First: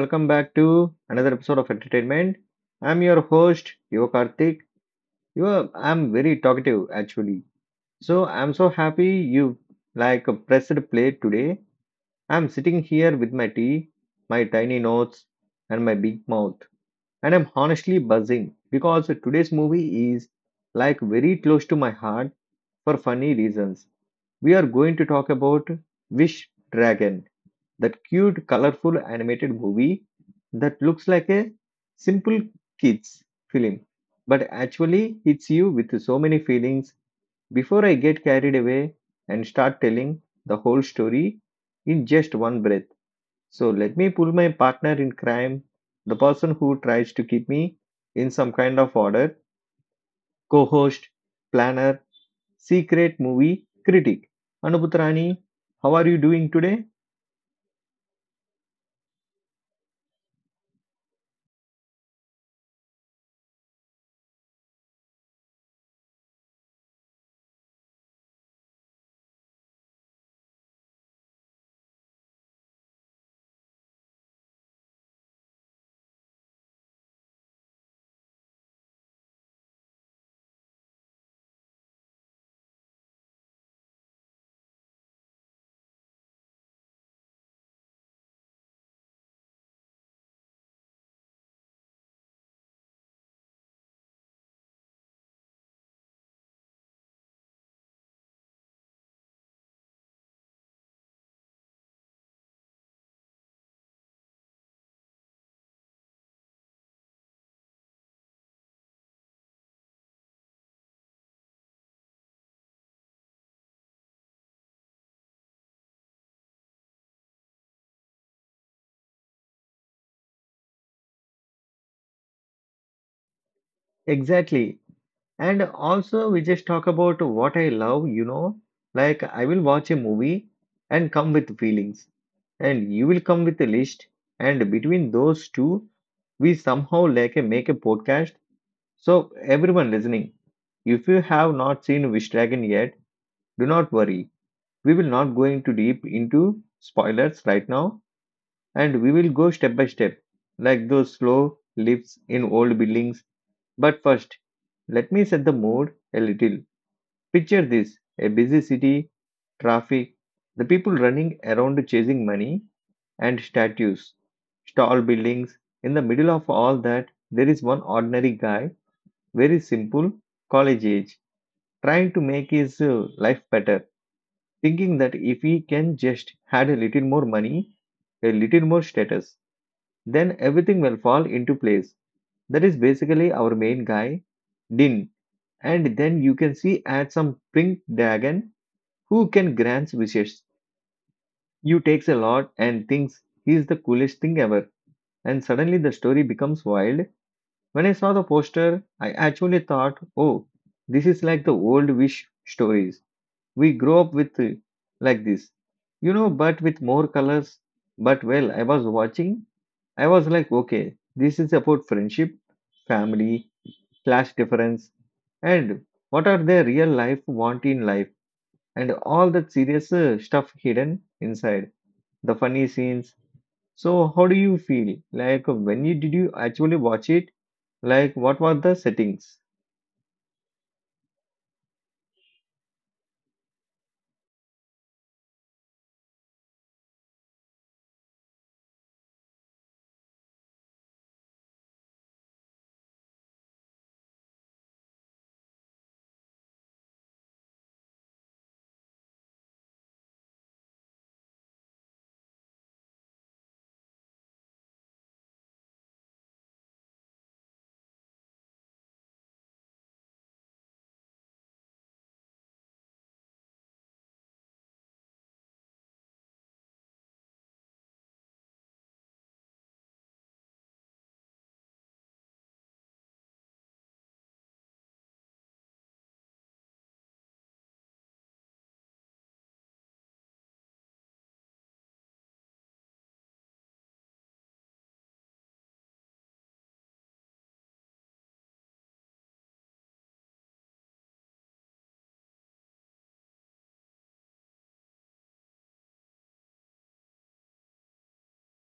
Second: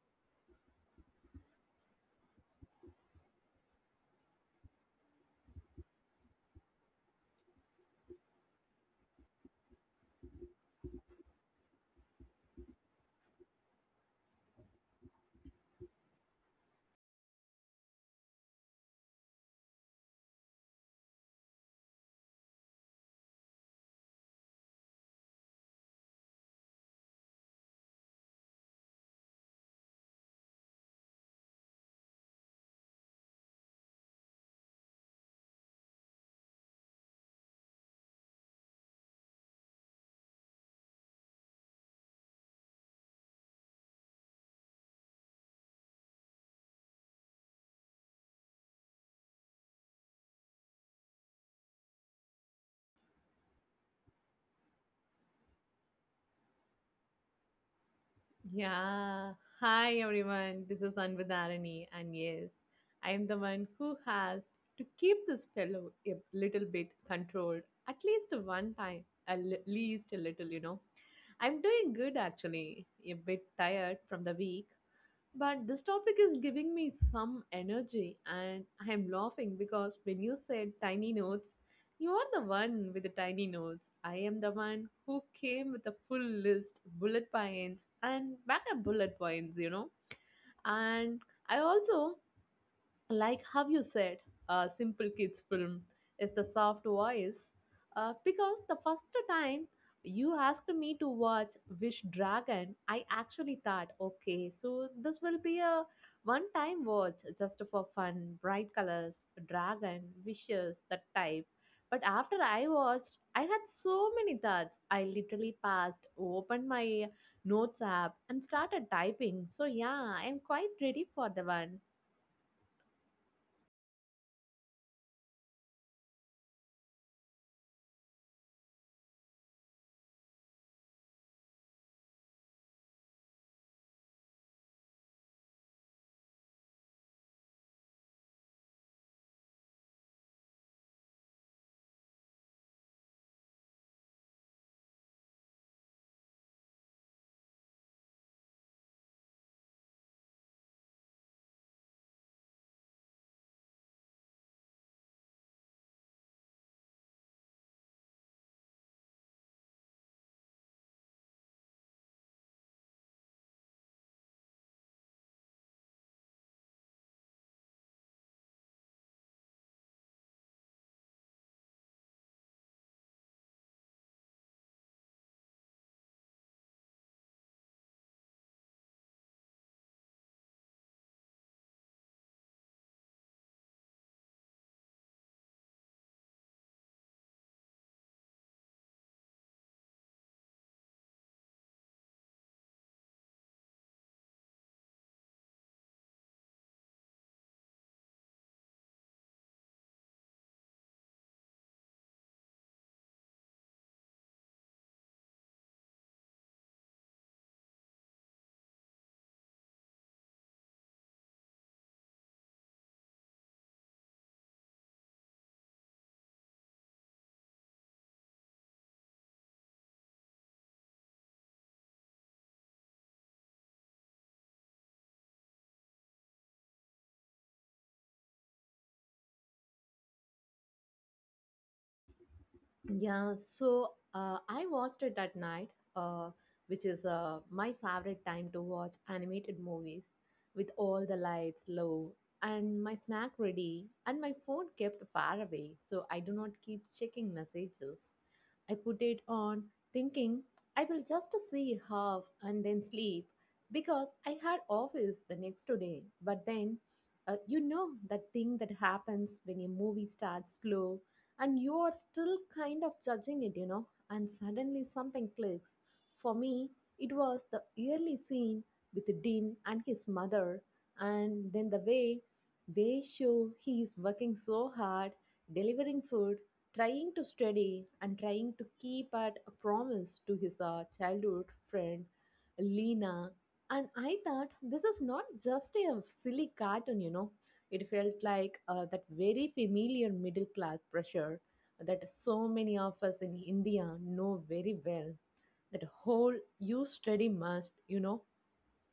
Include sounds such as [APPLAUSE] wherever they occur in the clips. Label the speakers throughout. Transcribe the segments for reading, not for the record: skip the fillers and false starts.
Speaker 1: welcome back to another episode of Entertainment. I'm your host, Yuva Karthik. Yuva, I'm very talkative actually. So I'm so happy you pressed play today. I'm sitting here with my tea, my tiny notes, and my big mouth. And I'm honestly buzzing because today's movie is very close to my heart for funny reasons. We are going to talk about Wish Dragon, that cute, colorful animated movie that looks like a simple kids film, but actually hits you with so many feelings before I get carried away and start telling the whole story in just one breath. So let me pull my partner in crime, the person who tries to keep me in some kind of order, co-host, planner, secret movie critic. Anubhutrani, how are you doing today?
Speaker 2: Yeah. Hi, everyone. This is Anvadarani. And yes, I am the one who has to keep this fellow a little bit controlled at least one time, at least a little, you know. I'm doing good actually, a bit tired from the week, but this topic is giving me some energy, and I am laughing because when you said tiny notes, you are the one with the tiny notes. I am the one who came with a full list, bullet points, and backup bullet points, you know. And I also like how you said, a simple kids film is the soft voice. Because the first time you asked me to watch Wish Dragon, I actually thought, okay, so this will be a one-time watch just for fun, bright colors, dragon, wishes, that type. But after I watched, I had so many thoughts. I literally passed, opened my notes app, and started typing. So yeah, I'm quite ready for the one.
Speaker 1: Exactly. And also, we just talk about what I love, like I will watch a movie and come with feelings, and you will come with a list, and between those two, we somehow make a podcast. So everyone listening, if you have not seen Wish Dragon yet, do not worry. We will not going too deep into spoilers right now, and we will go step by step, like those slow lifts in old buildings. But first, let me set the mood a little. Picture this: a busy city, traffic, the people running around chasing money, and statues, tall buildings. In the middle of all that, there is one ordinary guy, very simple, college age, trying to make his life better, thinking that if he can just had a little more money, a little more status, then everything will fall into place. That is basically our main guy, Din. And then you can see at some pink dragon who can grant wishes. You takes a lot and thinks he is the coolest thing ever. And suddenly the story becomes wild. When I saw the poster, I actually thought, oh, this is like the old wish stories we grow up with, like this, you know, but with more colors. But well, I was watching, I was like, okay, this is about friendship, family, class difference, and what are their real life want in life, and all that serious stuff hidden inside the funny scenes. So, how do you feel? Like, when you did you actually watch it? Like, what were the settings?
Speaker 2: Yeah, so I watched it at night, uh, which is my favorite time to watch animated movies with all the lights low and my snack ready and my phone kept far away so I do not keep checking messages. I put it on thinking I will just see half and then sleep because I had office the next day. But then, you know that thing that happens when a movie starts slow and you are still kind of judging it, you know, and suddenly something clicks. For me, it was the early scene with Dean and his mother, and then the way they show he is working so hard, delivering food, trying to study, and trying to keep at a promise to his childhood friend Lena. And I thought this is not just a silly cartoon, you know. It felt like that very familiar middle class pressure that so many of us in India know very well. That whole you study must, you know,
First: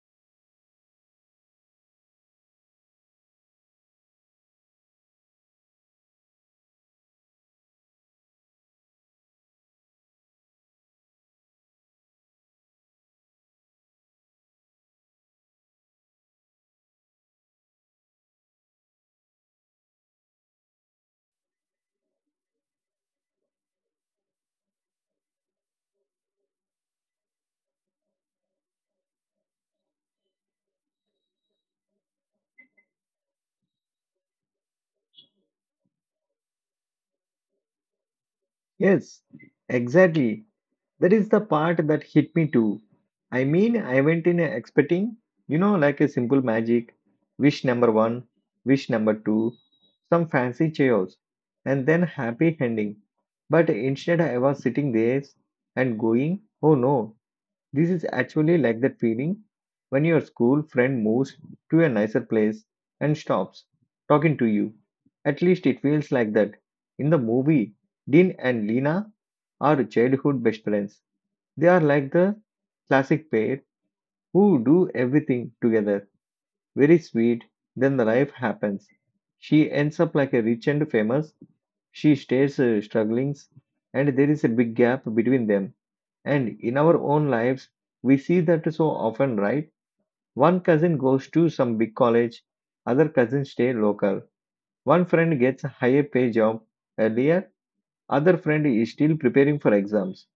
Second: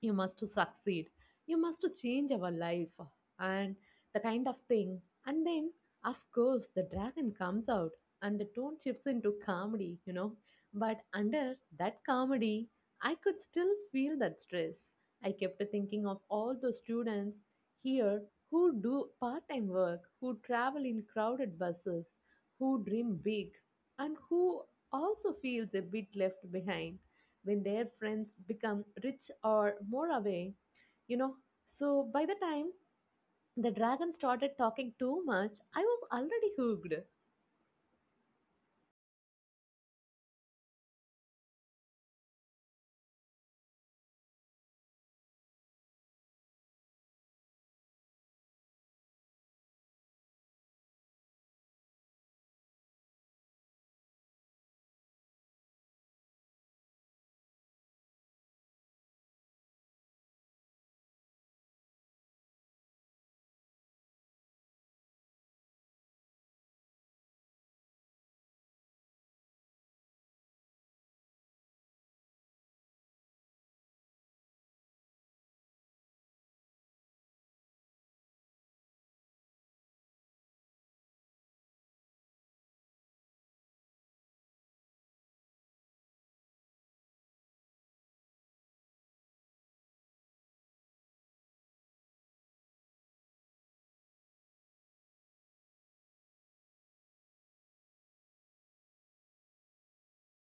Speaker 2: you must to succeed you must to change our life and the kind of thing and then of course the dragon comes out and the tone shifts into comedy, you know, but under that comedy I could still feel that stress. I kept thinking of all the students here who do part-time work, who travel in crowded buses, who dream big and who also feels a bit left behind when their friends become rich or more away, you know. So by the time the dragon started talking too much, I was already hooked.
Speaker 1: Yes, exactly. That is the part that hit me too. I mean, I went in expecting, you know, like a simple magic, wish number one, wish number two, some fancy chaos, and then happy ending. But instead, I was sitting there and going, oh no, this is actually like that feeling when your school friend moves to a nicer place and stops talking to you. At least it feels like that. In the movie, Dean and Lena are childhood best friends. They are like the classic pair who do everything together. Very sweet, then the life happens. She ends up like a rich and famous. She stays struggling, and there is a big gap between them. And in our own lives, we see that so often, right? One cousin goes to some big college, other cousins stay local. One friend gets a higher pay job earlier, other friend is still preparing for exams.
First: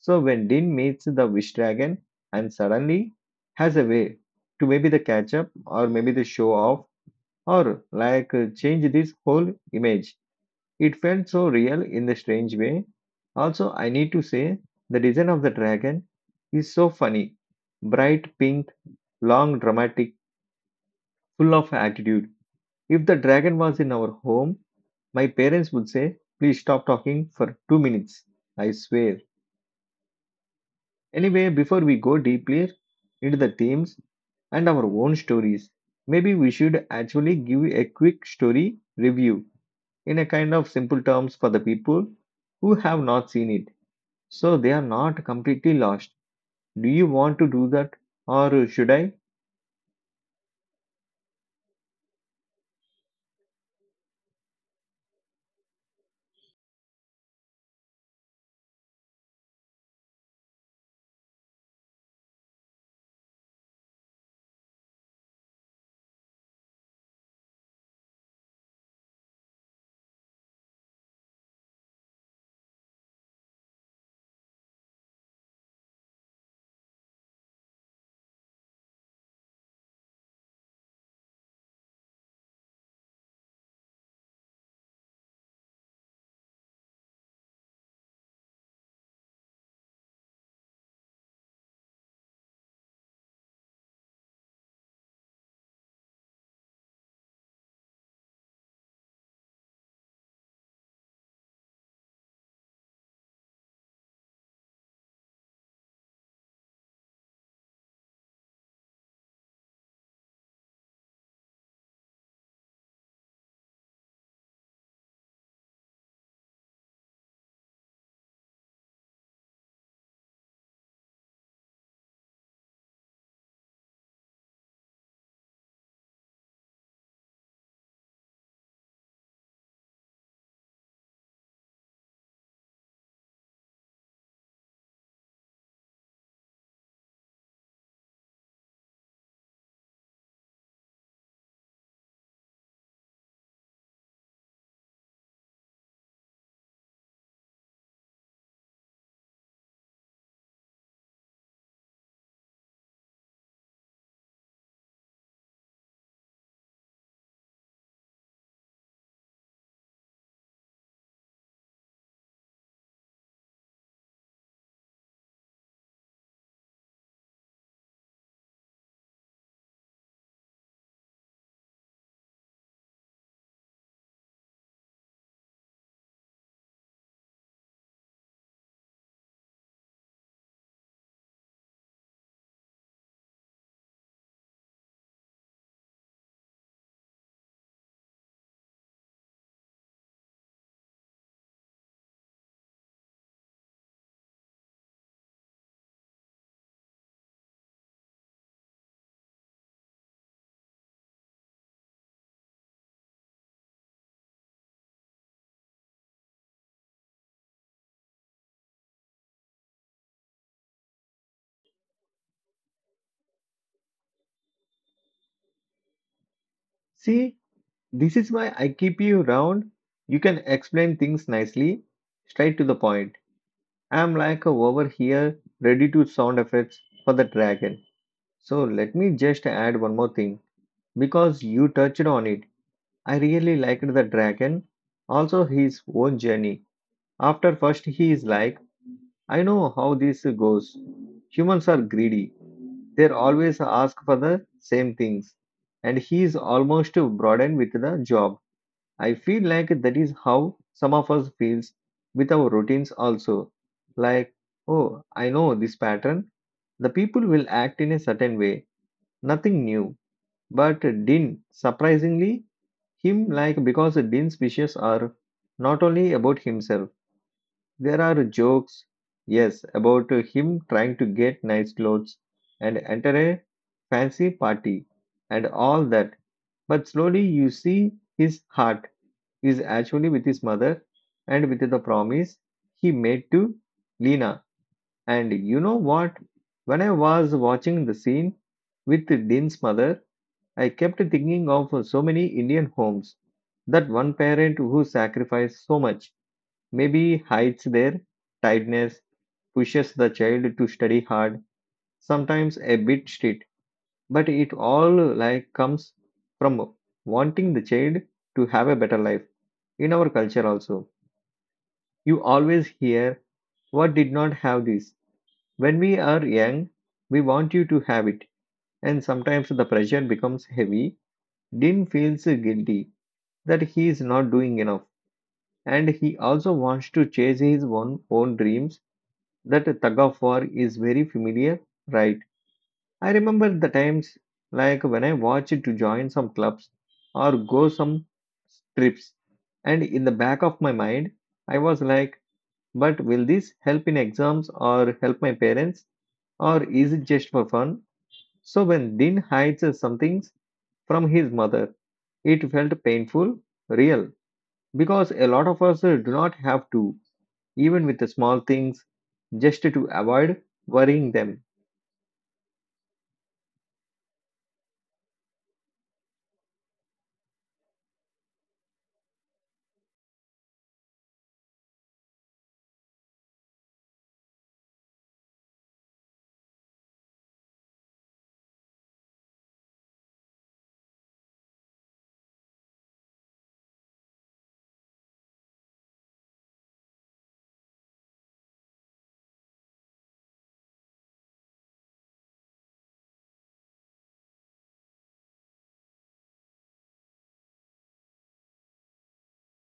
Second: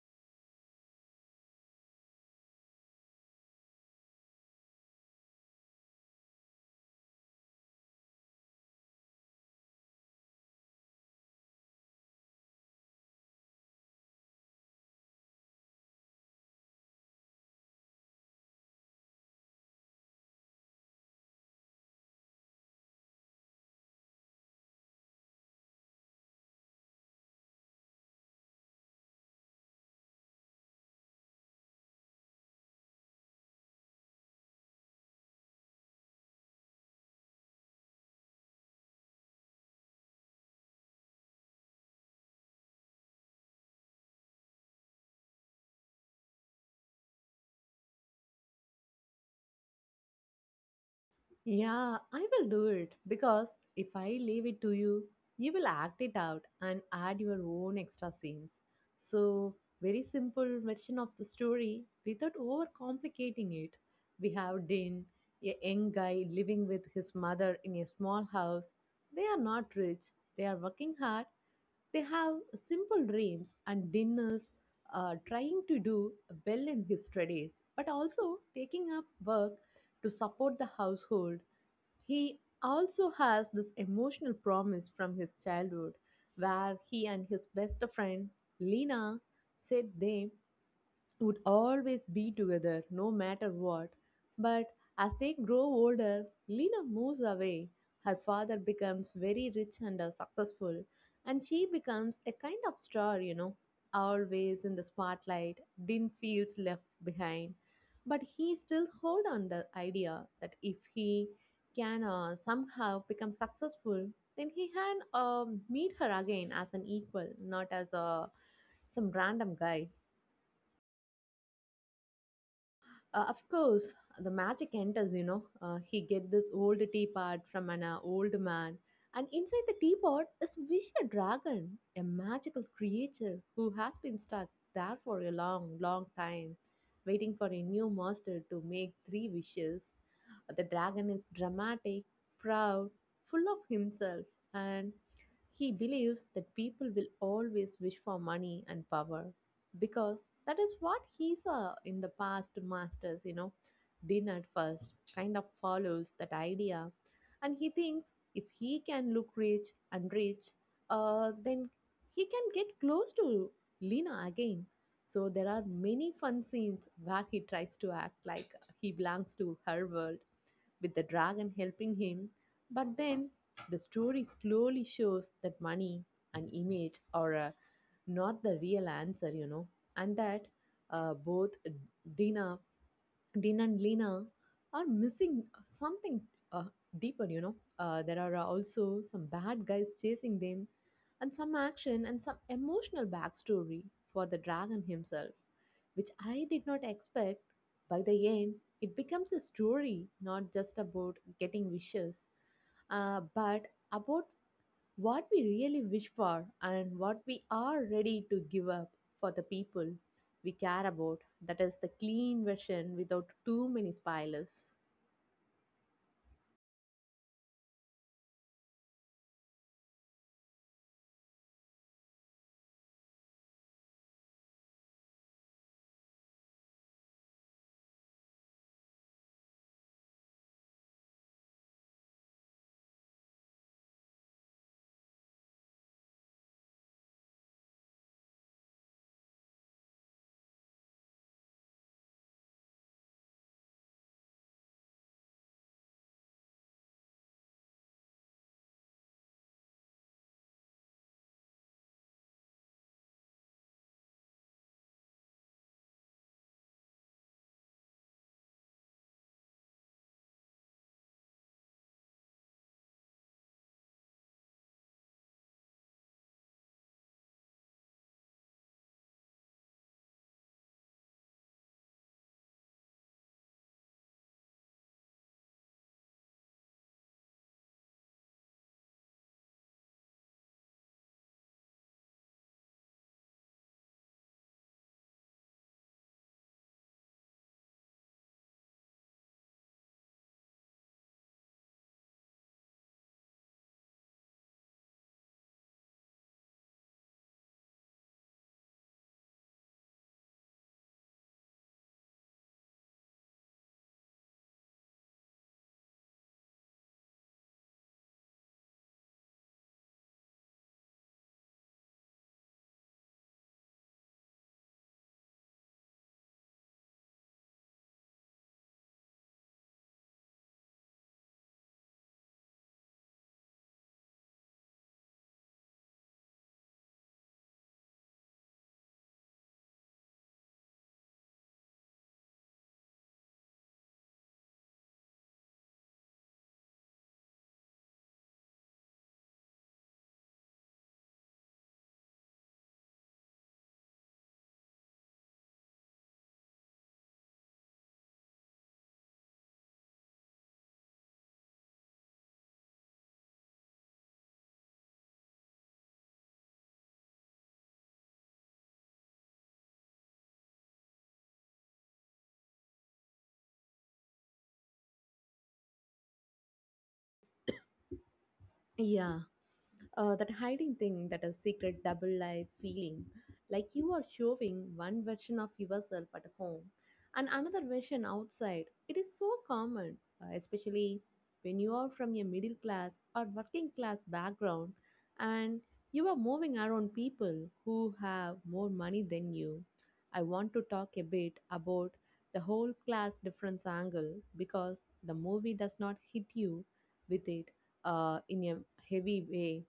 Speaker 1: So when Dean meets the wish dragon and suddenly has a way to maybe the catch up or maybe the show off or change this whole image, it felt so real in the strange way. Also, I need to say the design of the dragon is so funny. Bright pink, long, dramatic, full of attitude. If the dragon was in our home, my parents would say, "Please stop talking for 2 minutes." I swear. Anyway, before we go deeply into the themes and our own stories, maybe we should actually give a quick story review in a kind of simple terms for the people who have not seen it, so they are not completely lost. Do you want to do that, or should I?
Speaker 2: Yeah, I will do it because if I leave it to you, you will act it out and add your own extra scenes. So, very simple version of the story without overcomplicating it. We have Din, a young guy living with his mother in a small house. They are not rich, they are working hard. They have simple dreams and dinners, trying to do well in his studies, but also taking up work to support the household. He also has this emotional promise from his childhood where he and his best friend Lena said they would always be together no matter what. But as they grow older, Lena moves away. Her father becomes very rich and successful, and she becomes a kind of star, you know, always in the spotlight. Din feels left behind, but he still hold on the idea that if he can somehow become successful, then he can meet her again as an equal, not as a some random guy. Of course, the magic enters, you know. He get this old teapot from an old man, and inside the teapot is Wish a dragon, a magical creature who has been stuck there for a long, long time, waiting for a new master to make three wishes. The dragon is dramatic, proud, full of himself, and he believes that people will always wish for money and power because that is what he saw in the past masters, you know. Din at first kind of follows that idea, and he thinks if he can look rich and rich, then he can get close to Lena again. So there are many fun scenes where he tries to act like he belongs to her world with the dragon helping him. But then the story slowly shows that money and image are not the real answer, you know, and that both Dina Din and Lena are missing something uh, deeper, you know. There are also some bad guys chasing them, and some action and some emotional backstory for the dragon himself, which I did not expect. By the end, it becomes a story not just about getting wishes, but about what we really wish for and what we are ready to give up for the people we care about. That is the clean version without too many spoilers.
Speaker 1: See, this is why I keep you round. You can explain things nicely, straight to the point. I'm like over here, ready to sound effects for the dragon. So let me just add one more thing. Because you touched on it, I really liked the dragon, also his own journey. After first, he is like, I know how this goes. Humans are greedy. They always ask for the same things. And he is almost broadened with the job. I feel like that is how some of us feels with our routines also. Like, oh, I know this pattern. The people will act in a certain way. Nothing new. But Din, surprisingly, him like because Din's wishes are not only about himself. There are jokes, yes, about him trying to get nice clothes and enter a fancy party and all that. But slowly you see his heart is actually with his mother and with the promise he made to Lena. And you know what? When I was watching the scene with Dean's mother, I kept thinking of so many Indian homes. That one parent who sacrificed so much, maybe hides their tiredness, pushes the child to study hard, sometimes a bit strict, but it all comes from wanting the child to have a better life. In our culture also, you always hear what did not have this. When we are young, we want you to have it, and sometimes the pressure becomes heavy. Din feels guilty that he is not doing enough, and he also wants to chase his own dreams. That tug of war is very familiar, right? I remember the times like when I watch it to join some clubs or go some trips, and in the back of my mind, I was like, but will this help in exams or help my parents, or is it just for fun? So when Din hides some things from his mother, it felt painful, real, because a lot of us do not have to, even with the small things, just to avoid worrying them.
Speaker 2: Yeah, that hiding thing, that a secret double life feeling, like you are showing one version of yourself at home and another version outside. It is so common, especially when you are from a middle class or working class background and you are moving around people who have more money than you. I want to talk a bit about the whole class difference angle because the movie does not hit you with it in a heavy way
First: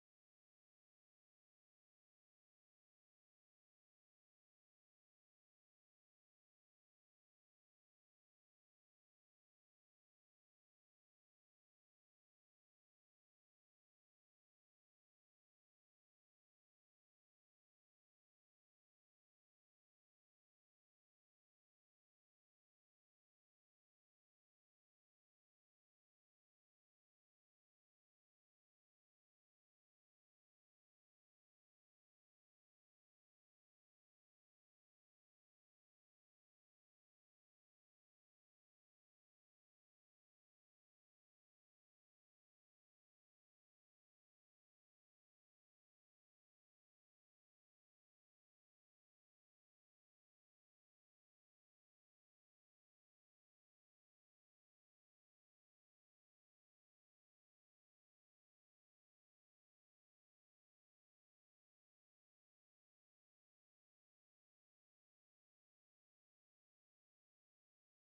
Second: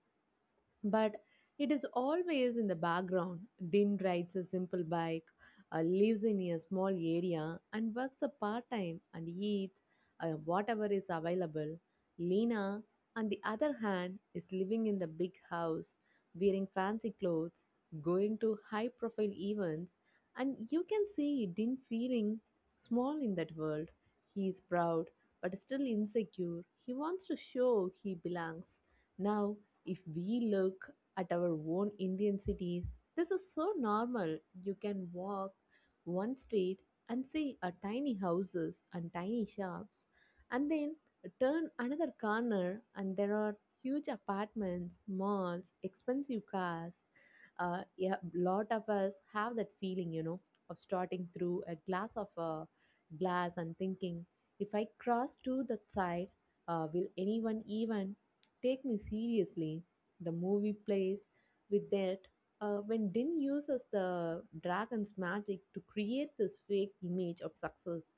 Speaker 2: but it is always in the background. Din rides a simple bike, lives in a small area, and works a part time and eats whatever is available. Lena, on the other hand, is living in the big house, wearing fancy clothes, going to high profile events, and you can see Din feeling small in that world. He is proud, but still insecure. He wants to show he belongs. Now, if we look at our own Indian cities, this is so normal. You can walk one street and see a tiny houses and tiny shops, and then turn another corner, and there are huge apartments, malls, expensive cars. Yeah, lot of us have that feeling, you know, of starting through a glass of a glass and thinking, if I cross to that side, will anyone even take me seriously? The movie plays with that when Din uses the dragon's magic to create this fake image of success.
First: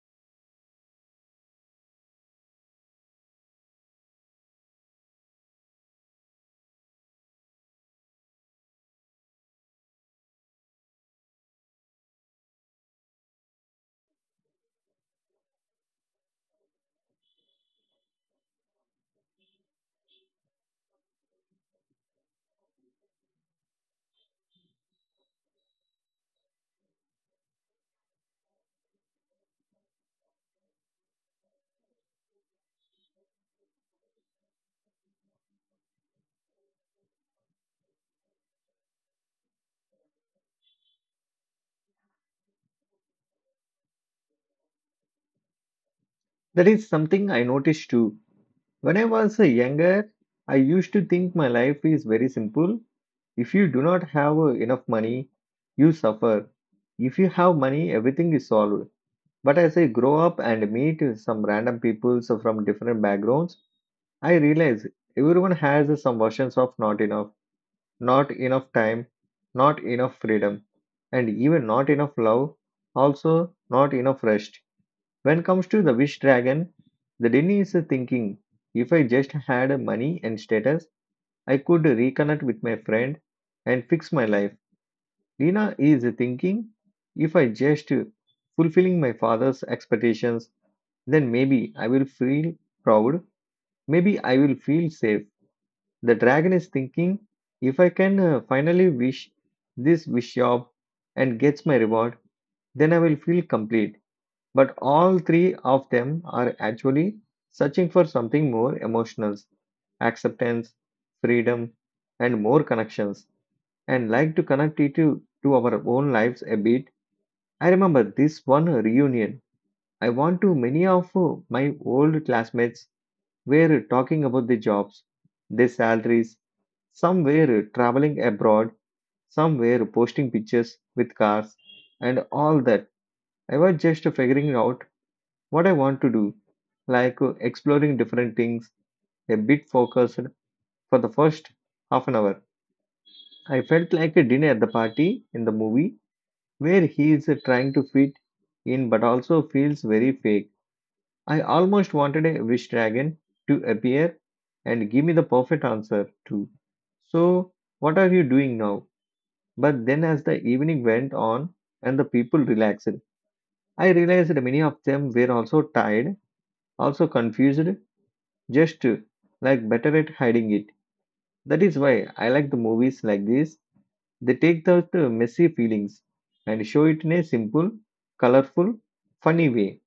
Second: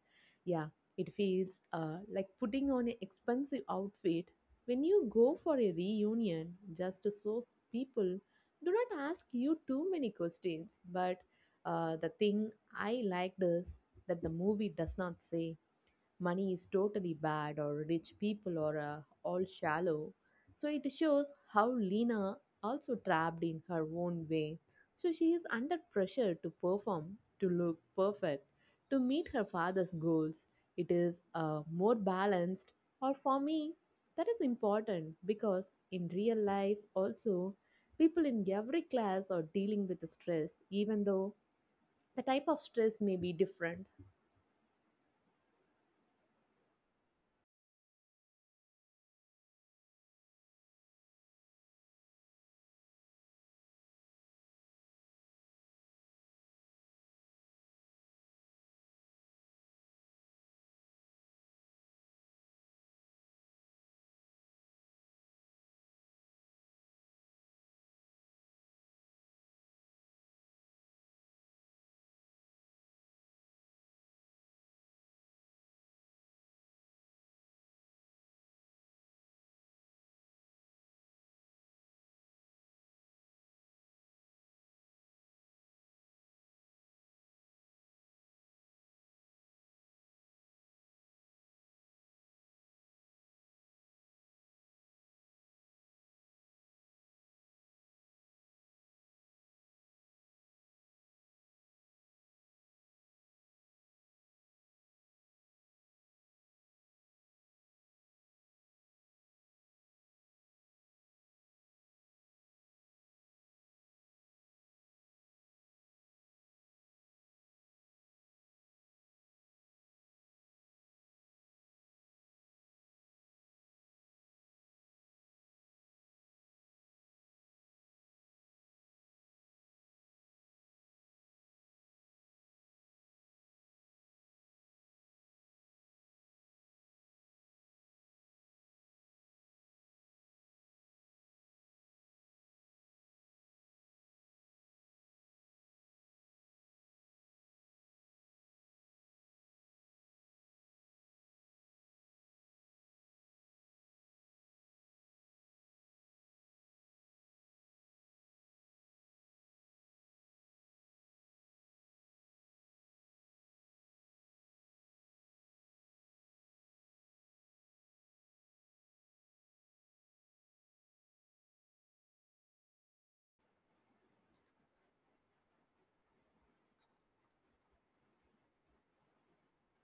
Speaker 2: Yeah, it feels like putting on an expensive outfit when you go for a reunion just to so people do not ask you too many questions. But the thing I liked is that the movie does not say money is totally bad or rich people are all shallow. So it shows how Lena also trapped in her own way. So she is under pressure to perform, to look perfect, to meet her father's goals. It is more balanced, or for me, that is important because in real life also people in every class are dealing with the stress even though the type of stress may be different.
Speaker 1: That is something I noticed too. When I was younger, I used to think my life is very simple. If you do not have enough money, you suffer. If you have money, everything is solved. But as I grow up and meet some random people so from different backgrounds, I realize everyone has some versions of not enough, not enough time, not enough freedom, and even not enough love, also not enough rest. When comes to the wish dragon, the Denny is thinking, if I just had money and status, I could reconnect with my friend and fix my life. Lina is thinking, if I just fulfilling my father's expectations, then maybe I will feel proud. Maybe I will feel safe. The dragon is thinking, if I can finally wish this wish job and gets my reward, then I will feel complete. But all three of them are actually searching for something more emotional: acceptance, freedom, and more connections. And like to connect it to our own lives a bit. I remember this one reunion. I want to many of my old classmates were talking about their jobs, their salaries, some were traveling abroad, some were posting pictures with cars, and all that. I was just figuring out what I want to do, exploring different things, a bit focused. For the first half an hour, I felt like a dinner at the party in the movie where he is trying to fit in but also feels very fake. I almost wanted a wish dragon to appear and give me the perfect answer too. So, what are you doing now? But then, as the evening went on and the people relaxed, I realized that many of them were also tired, also confused, just like better at hiding it. That is why I like the movies like this. They take the messy feelings and show it in a simple, colorful, funny way.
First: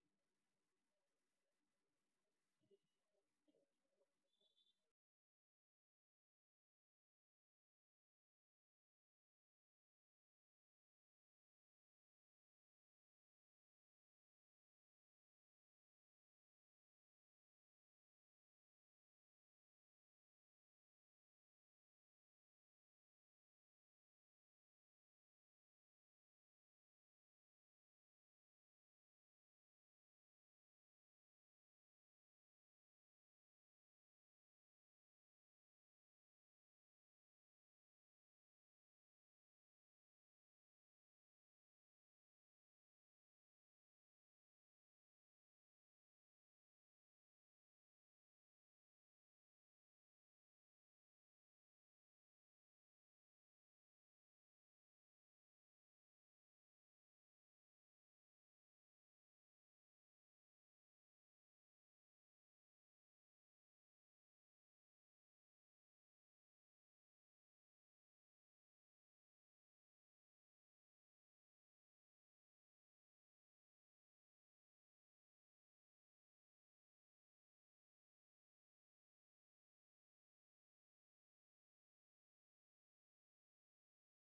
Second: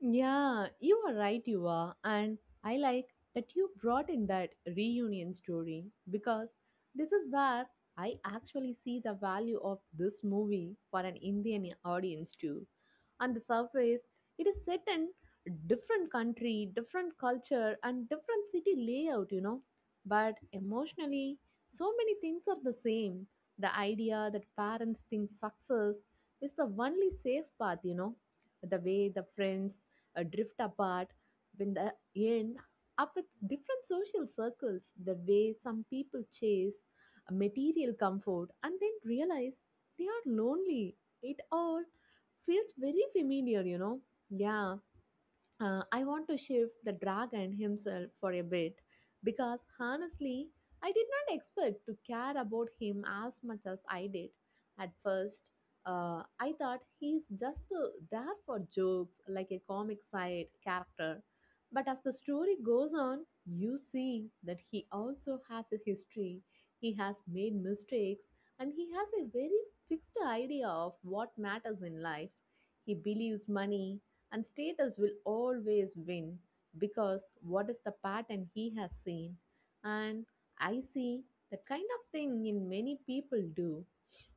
Speaker 2: Yeah, you are right, you are. And I like that you brought in that reunion story because this is where I actually see the value of this movie for an Indian audience, too. On the surface, it is set in different country, different culture, and different city layout, you know. But emotionally, so many things are the same. The idea that parents think success is the only safe path, you know, the way the friends drift apart in the end up with different social circles, the way some people chase a material comfort and then realize they are lonely, it all feels very familiar, you know. Yeah, I want to shift the dragon himself for a bit because honestly, I did not expect to care about him as much as I did. At first, I thought he's just there for jokes like a comic side character. But as the story goes on, you see that he also has a history, he has made mistakes, and he has a very fixed idea of what matters in life. He believes money and status will always win because what is the pattern he has seen? And I see that kind of thing in many people do,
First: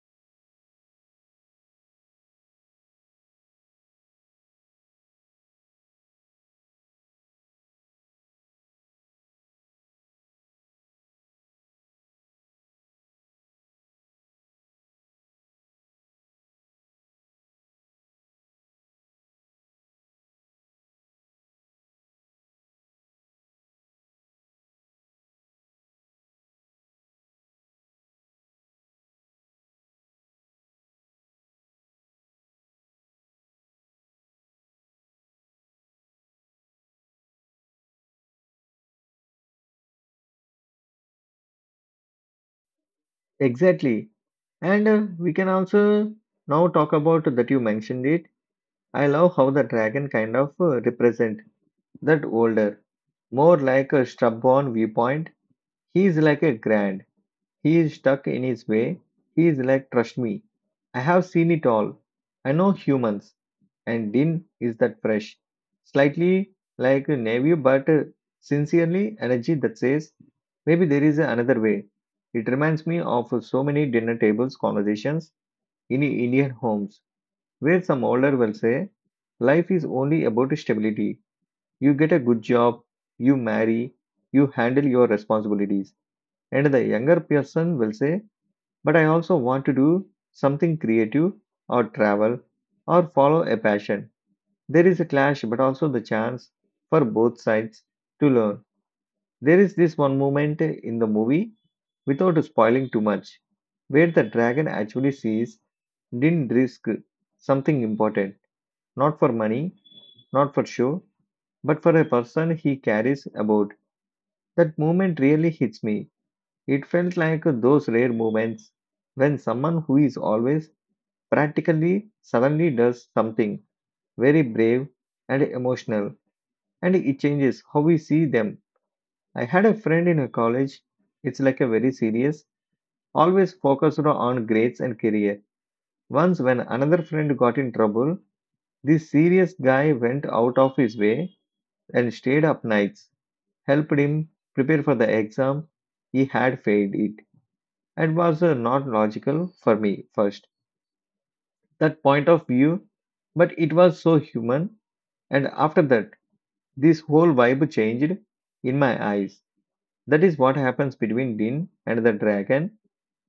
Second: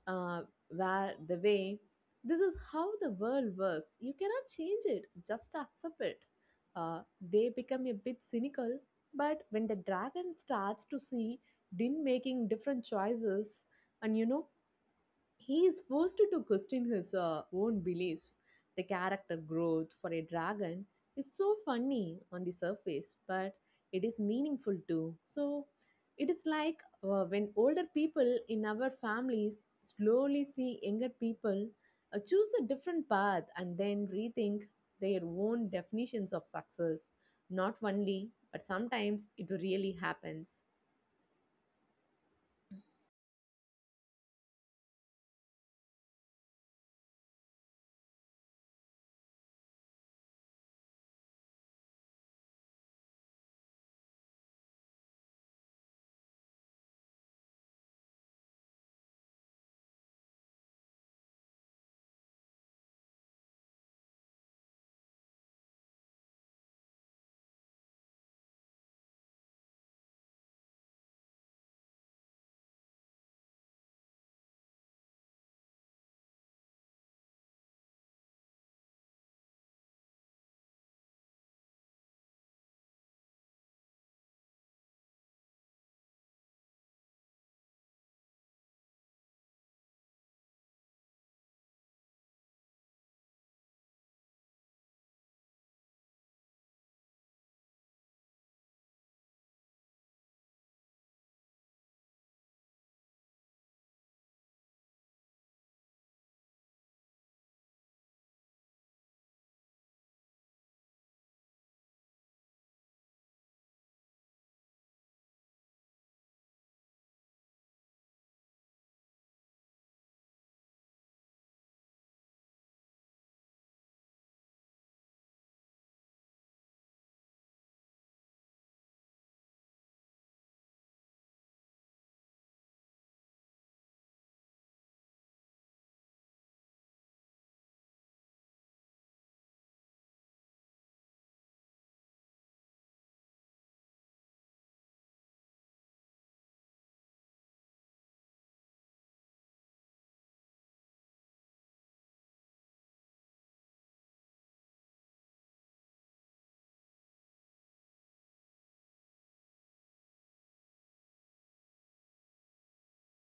Speaker 2: uh, where the way this is how the world works. You cannot change it, just accept it. Uh, they become a bit cynical, but when the dragon starts to see Din making different choices, and you know he is forced to question his own beliefs. The character growth for a dragon is so funny on the surface, but it is meaningful too. So, it is like when older people in our families slowly see younger people choose a different path and then rethink their own definitions of success. Not only, but sometimes it really happens.
Speaker 1: Exactly. And we can also now talk about that you mentioned it. I love how the dragon kind of represent that older, more like a stubborn viewpoint. He is like a grand. He is stuck in his way. He is like, trust me, I have seen it all. I know humans. And Din is that fresh, slightly like a navy, but sincerely energy that says maybe there is another way. It reminds me of so many dinner tables conversations in Indian homes where some older will say, life is only about stability. You get a good job, you marry, you handle your responsibilities. And the younger person will say, but I also want to do something creative or travel or follow a passion. There is a clash, but also the chance for both sides to learn. There is this one moment in the movie, without spoiling too much, where the dragon actually sees didn't risk something important, not for money, not for show, but for a person he carries about. That moment really hits me. It felt like those rare moments when someone who is always practically suddenly does something very brave and emotional, and it changes how we see them. I had a friend in a college, it's like a very serious, always focused on grades and career. Once, when another friend got in trouble, this serious guy went out of his way and stayed up nights, helped him prepare for the exam. He had failed it and was not logical for me first, that point of view, but it was so human. And after that, this whole vibe changed in my eyes. That is what happens between Din and the dragon.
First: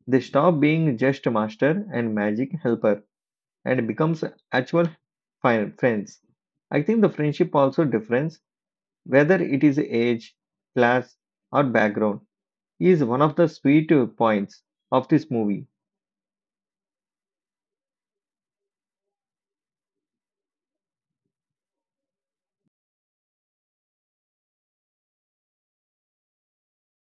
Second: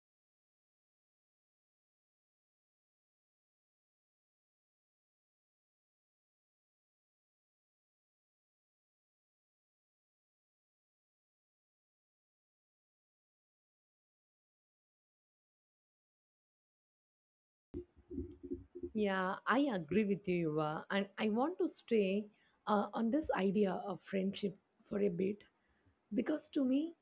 Speaker 1: They stop being just master and magic helper and becomes actual friends. I think the friendship also difference whether it is age, class, or background is one of the sweet points of this movie.
Speaker 2: Yeah, I agree with you, Yuva. And I want to stay on this idea of friendship for a bit because to me,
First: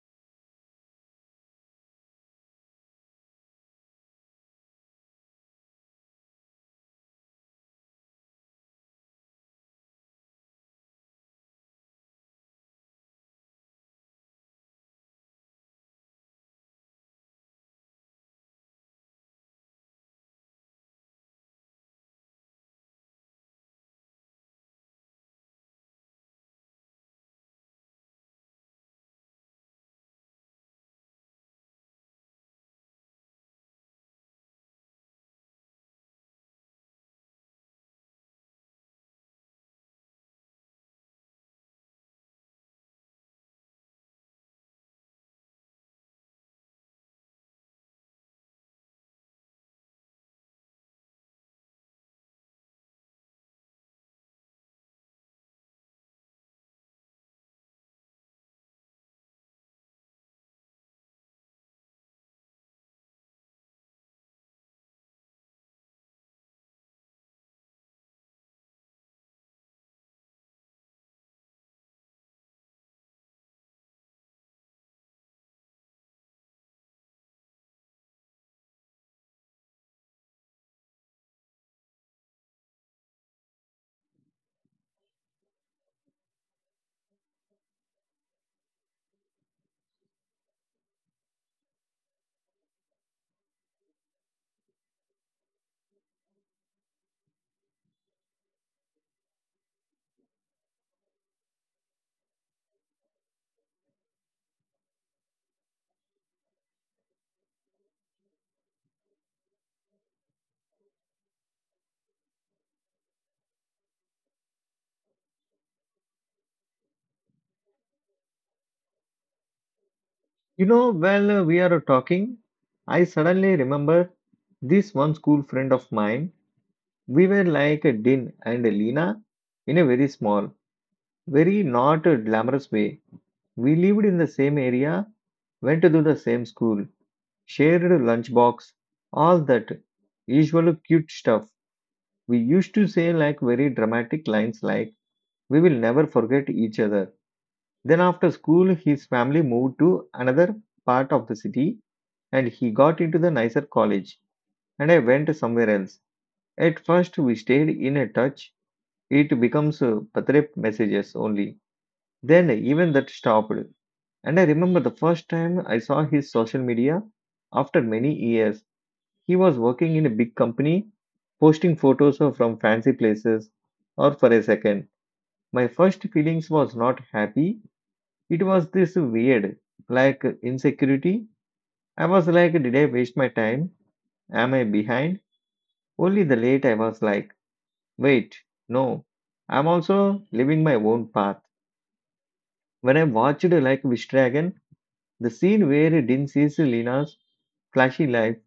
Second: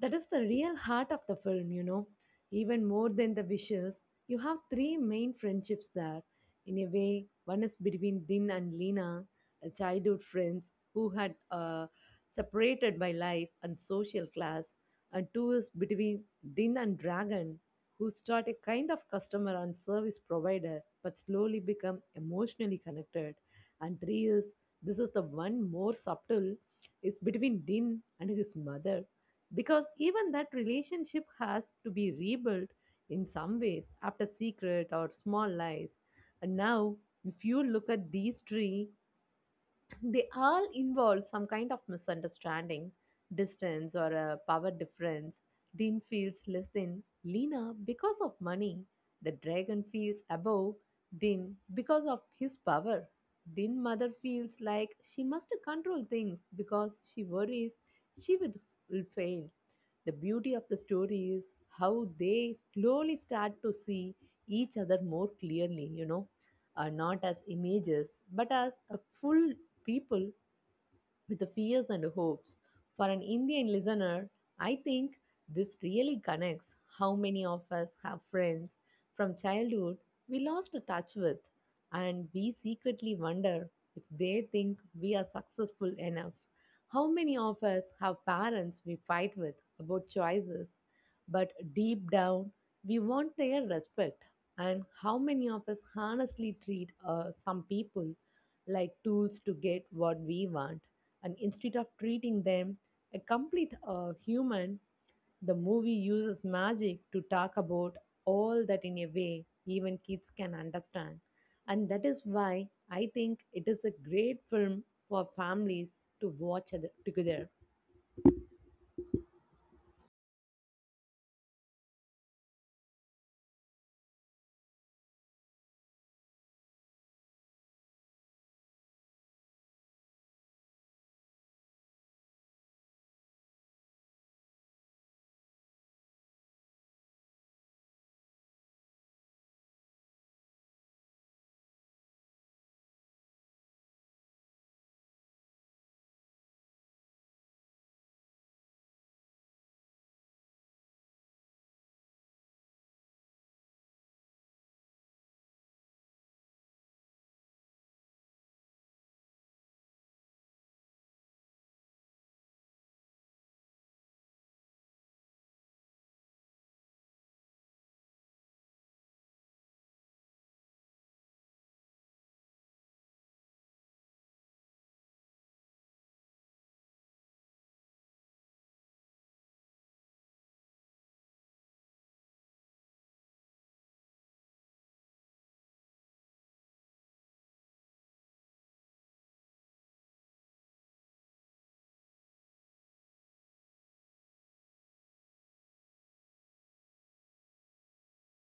Speaker 2: that is the real heart of the film, you know. Even more than the wishes, you have three main friendships there. In a way, one is between Din and Lina, childhood friends who had separated by life and social class, and two is between Din and Dragon, who start a kind of customer and service provider but slowly become emotionally connected. And three is, this is the one more subtle, is between Din and his mother because even that relationship has to be rebuilt in some ways after secret or small lies. And now if you look at these three [CLEARS THROAT] they all involve some kind of misunderstanding, distance, or a power difference. Dean feels less than Lena because of money. The dragon feels above Din because of his power. Din mother feels like she must control things because she worries she will fail. The beauty of the story is how they slowly start to see each other more clearly, you know, not as images, but as a full people with the fears and hopes. For an Indian listener, I think this really connects how many of us have friends from childhood we lost touch with, and we secretly wonder if they think we are successful enough. How many of us have parents we fight with about choices, but deep down we want their respect? And how many of us honestly treat some people like tools to get what we want? And instead of treating them a complete human. The movie uses magic to talk about all that in a way even kids can understand, and that is why I think it is a great film for families to watch together.
Speaker 1: You know, while we are talking, I suddenly remember this one school friend of mine. We were like Din and Lena in a very small, very not glamorous way. We lived in the same area, went to the same school, shared a lunchbox, all that usual cute stuff. We used to say like very dramatic lines like, we will never forget each other. Then after school, his family moved to another part of the city and he got into the nicer college and I went somewhere else. At first, we stayed in a touch. It becomes patrep messages only. Then even that stopped. And I remember the first time I saw his social media after many years. He was working in a big company, posting photos of from fancy places, or for a second. My first feelings was not happy. It was this weird, like insecurity. I was like, did I waste my time? Am I behind? Only the late I was like, wait, no. I'm also living my own path. When I watched like Wish Dragon, the scene where Din sees Lena's flashy life,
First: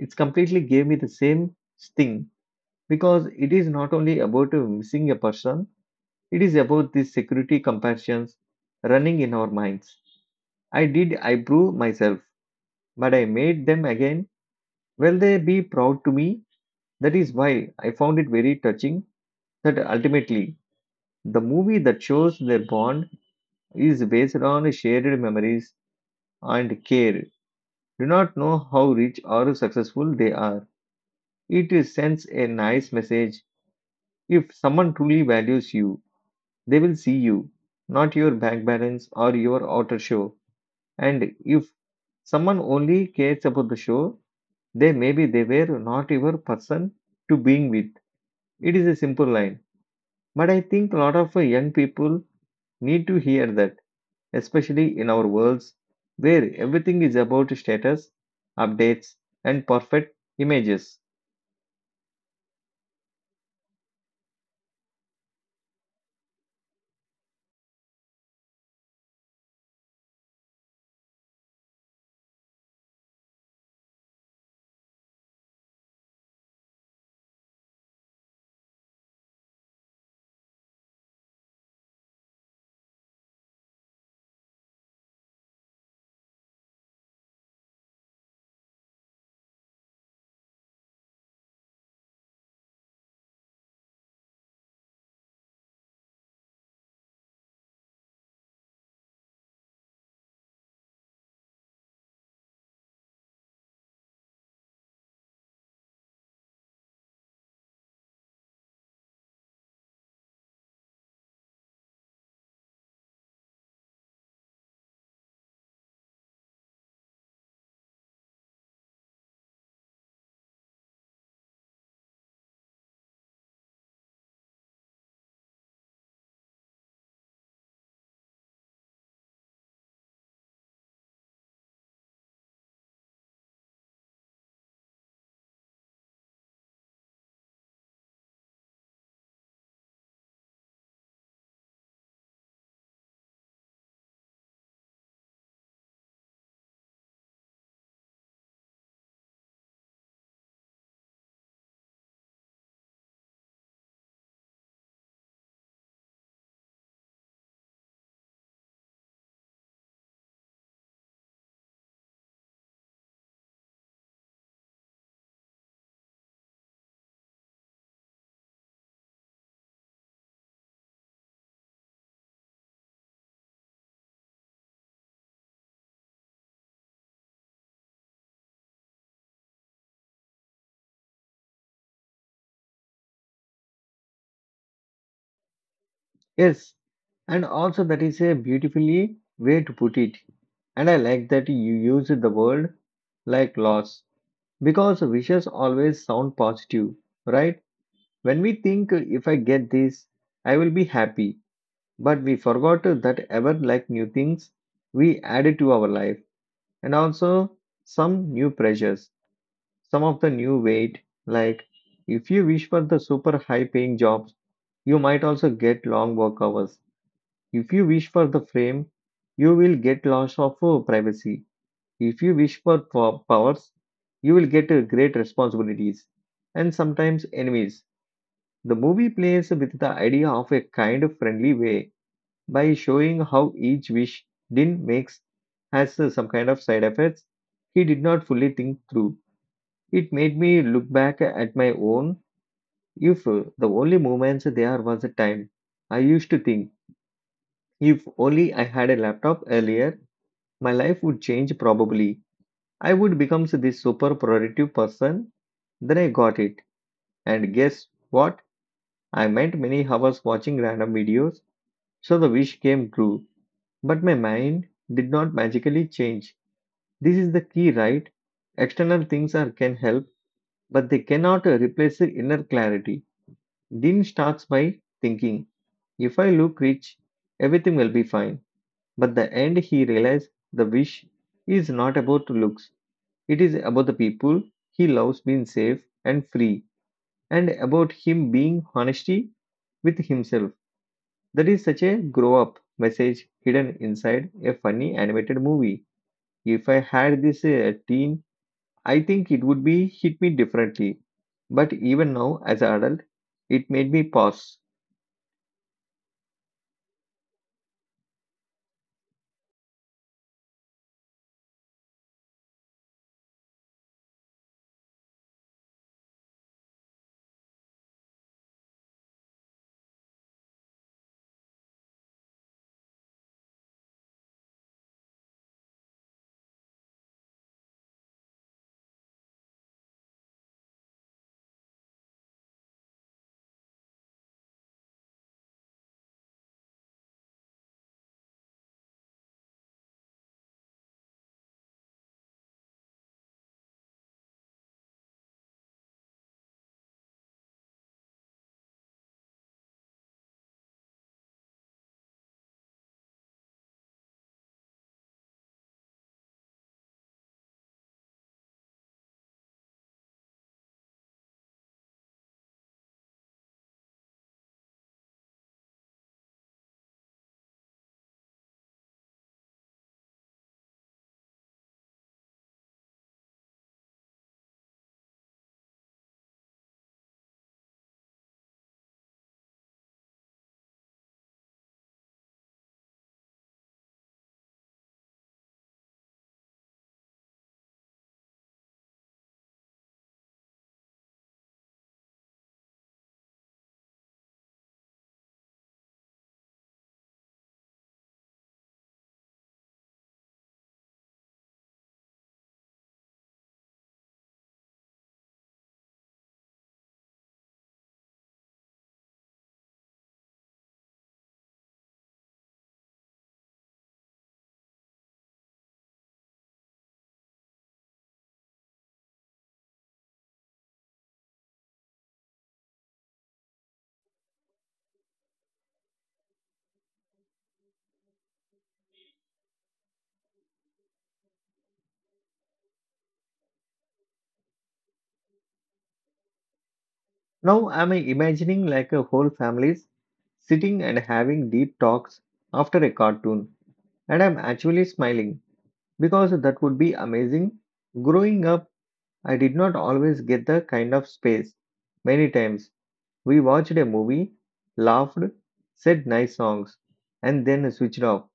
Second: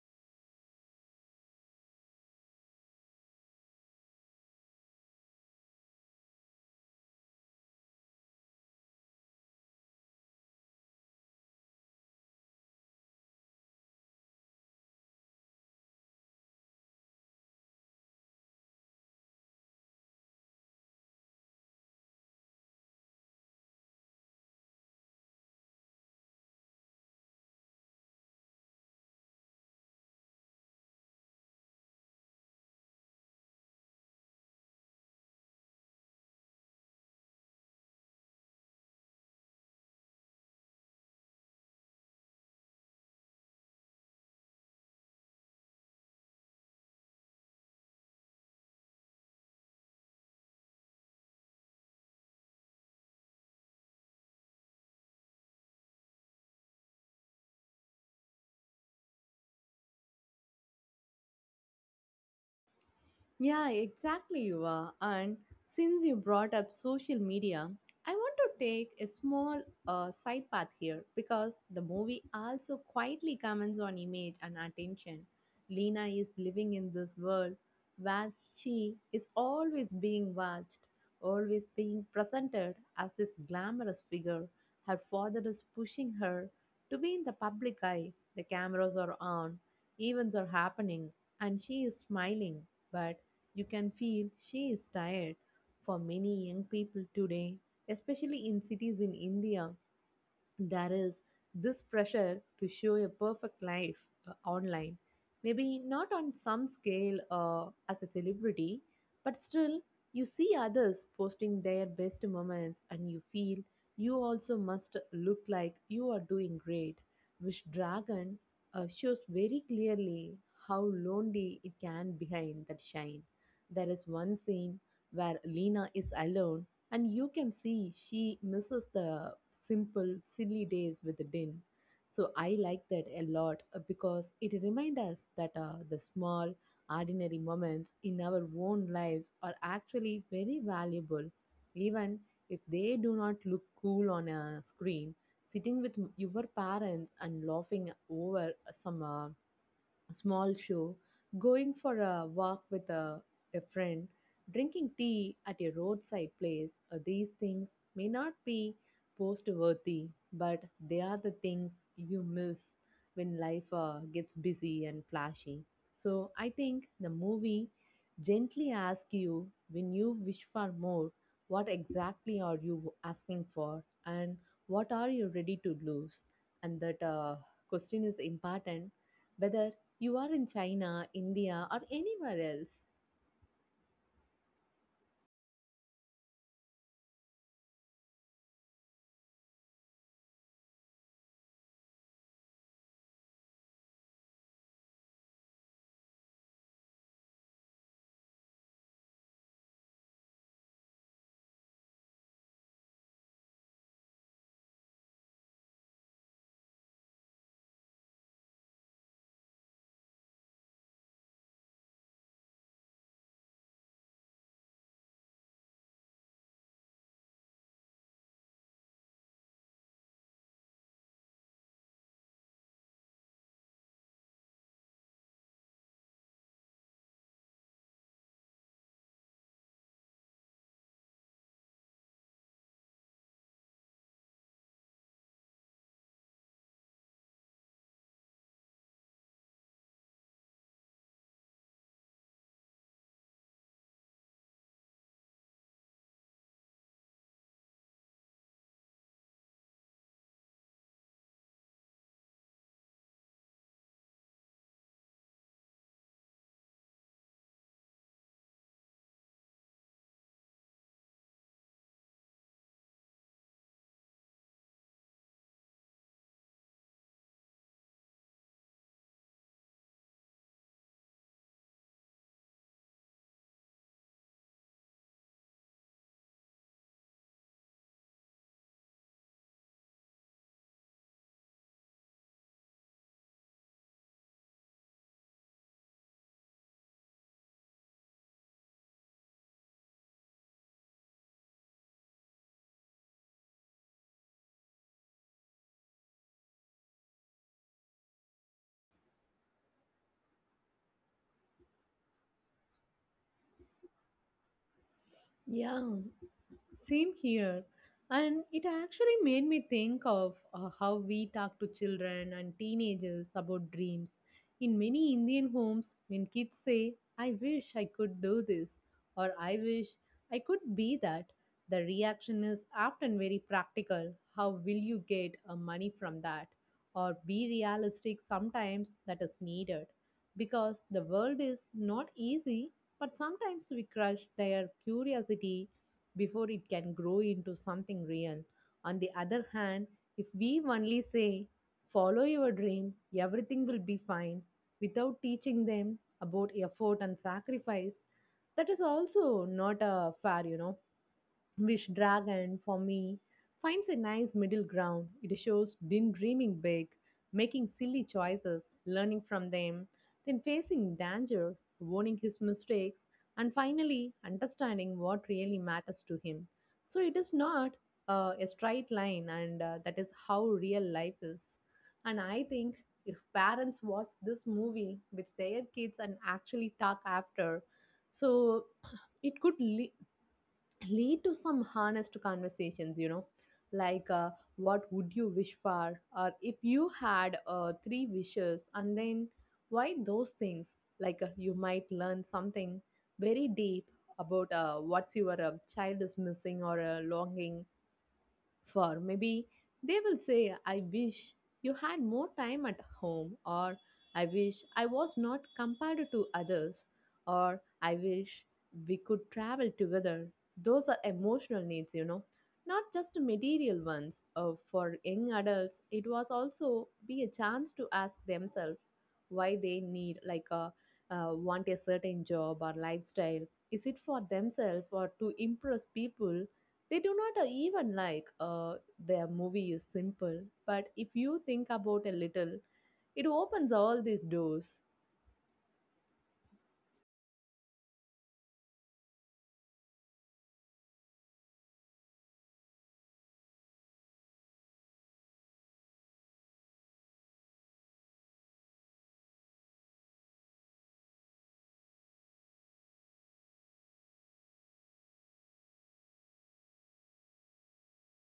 Speaker 1: it's completely gave me the same sting because it is not only about missing a person, it is about these security comparisons running in our minds. I did I prove myself, but I made them again, will they be proud to me? That is why I found it very touching that ultimately the movie that shows their bond is based on shared memories and care, do not know how rich or successful they are. It sends a nice message. If someone truly values you, they will see you, not your bank balance or your outer show. And if someone only cares about the show, they maybe they were not your person to being with. It is a simple line. But I think a lot of young people need to hear that, especially in our worlds where everything is about status, updates, and perfect images.
Speaker 2: Yeah, exactly, you are. And since you brought up social media, I want to take a small side path here because the movie also quietly comments on image and attention. Lena is living in this world where she is always being watched, always being presented as this glamorous figure. Her father is pushing her to be in the public eye. The cameras are on, events are happening, and she is smiling. But you can feel she is tired. For many young people today, especially in cities in India, there is this pressure to show a perfect life online. Maybe not on some scale as a celebrity, but still, you see others posting their best moments and you feel you also must look like you are doing great, which Dragon shows very clearly how lonely it can behind that shine. There is one scene where Lena is alone and you can see she misses the simple, silly days with the Din. So I like that a lot because it reminds us that the small, ordinary moments in our own lives are actually very valuable, even if they do not look cool on a screen. Sitting with your parents and laughing over some a small show, going for a walk with a friend, drinking tea at a roadside place, these things may not be post worthy, but they are the things you miss when life gets busy and flashy. So I think the movie gently asks you, when you wish for more, what exactly are you asking for, and what are you ready to lose? And that question is important whether you are in China, India, or anywhere else.
Speaker 1: Yes, and also that is a beautifully way to put it. And I like that you use the word like loss because wishes always sound positive, right? When we think if I get this, I will be happy, but we forgot that ever like new things we added to our life and also some new pressures, some of the new weight. Like if you wish for the super high paying jobs, you might also get long work hours. If you wish for the fame, you will get loss of privacy. If you wish for powers, you will get great responsibilities and sometimes enemies. The movie plays with the idea of a kind of friendly way by showing how each wish Din makes has some kind of side effects he did not fully think through. It made me look back at my own if the only moments there was a time. I used to think if only I had a laptop earlier, my life would change probably. I would become this super productive person. Then I got it. And guess what? I spent many hours watching random videos, so the wish came true. But my mind did not magically change. This is the key, right? External things are can help, but they cannot replace the inner clarity. Din starts by thinking, if I look rich, everything will be fine. But the end he realized the wish is not about looks. It is about the people he loves being safe and free, and about him being honesty with himself. That is such a grow up message hidden inside a funny animated movie. If I had this teen, I think it would be hit me differently. But even now, as an adult, it made me pause.
Speaker 2: Yeah, same here. And it actually made me think of how we talk to children and teenagers about dreams. In many Indian homes, when kids say, I wish I could do this, or I wish I could be that, the reaction is often very practical. How will you get money from that? Or be realistic. Sometimes that is needed. Because the world is not easy, but sometimes we crush their curiosity before it can grow into something real. On the other hand, if we only say, follow your dream, everything will be fine, without teaching them about effort and sacrifice, that is also not fair, you know. Which Dragon, for me, finds a nice middle ground. It shows Din dreaming big, making silly choices, learning from them, then facing danger, owning his mistakes, and finally understanding what really matters to him. So it is not a straight line, and that is how real life is. And I think if parents watch this movie with their kids and actually talk after, so it could lead to some honest conversations, you know, like what would you wish for, or if you had three wishes, and then why those things. Like you might learn something very deep about what's your child is missing or longing for. Maybe they will say, I wish you had more time at home, or I wish I was not compared to others, or I wish we could travel together. Those are emotional needs, you know, not just material ones. For young adults, it was also be a chance to ask themselves why they need like a want a certain job or lifestyle. Is it for themselves or to impress people they do not even like. Uh, their movie is simple, but if you think about a little, it opens all these doors.
Speaker 1: Now am I imagining like a whole families sitting and having deep talks after a cartoon, and I'm actually smiling because that would be amazing. Growing up, I did not always get the kind of space. Many times, we watched a movie, laughed, said nice songs, and then switched off.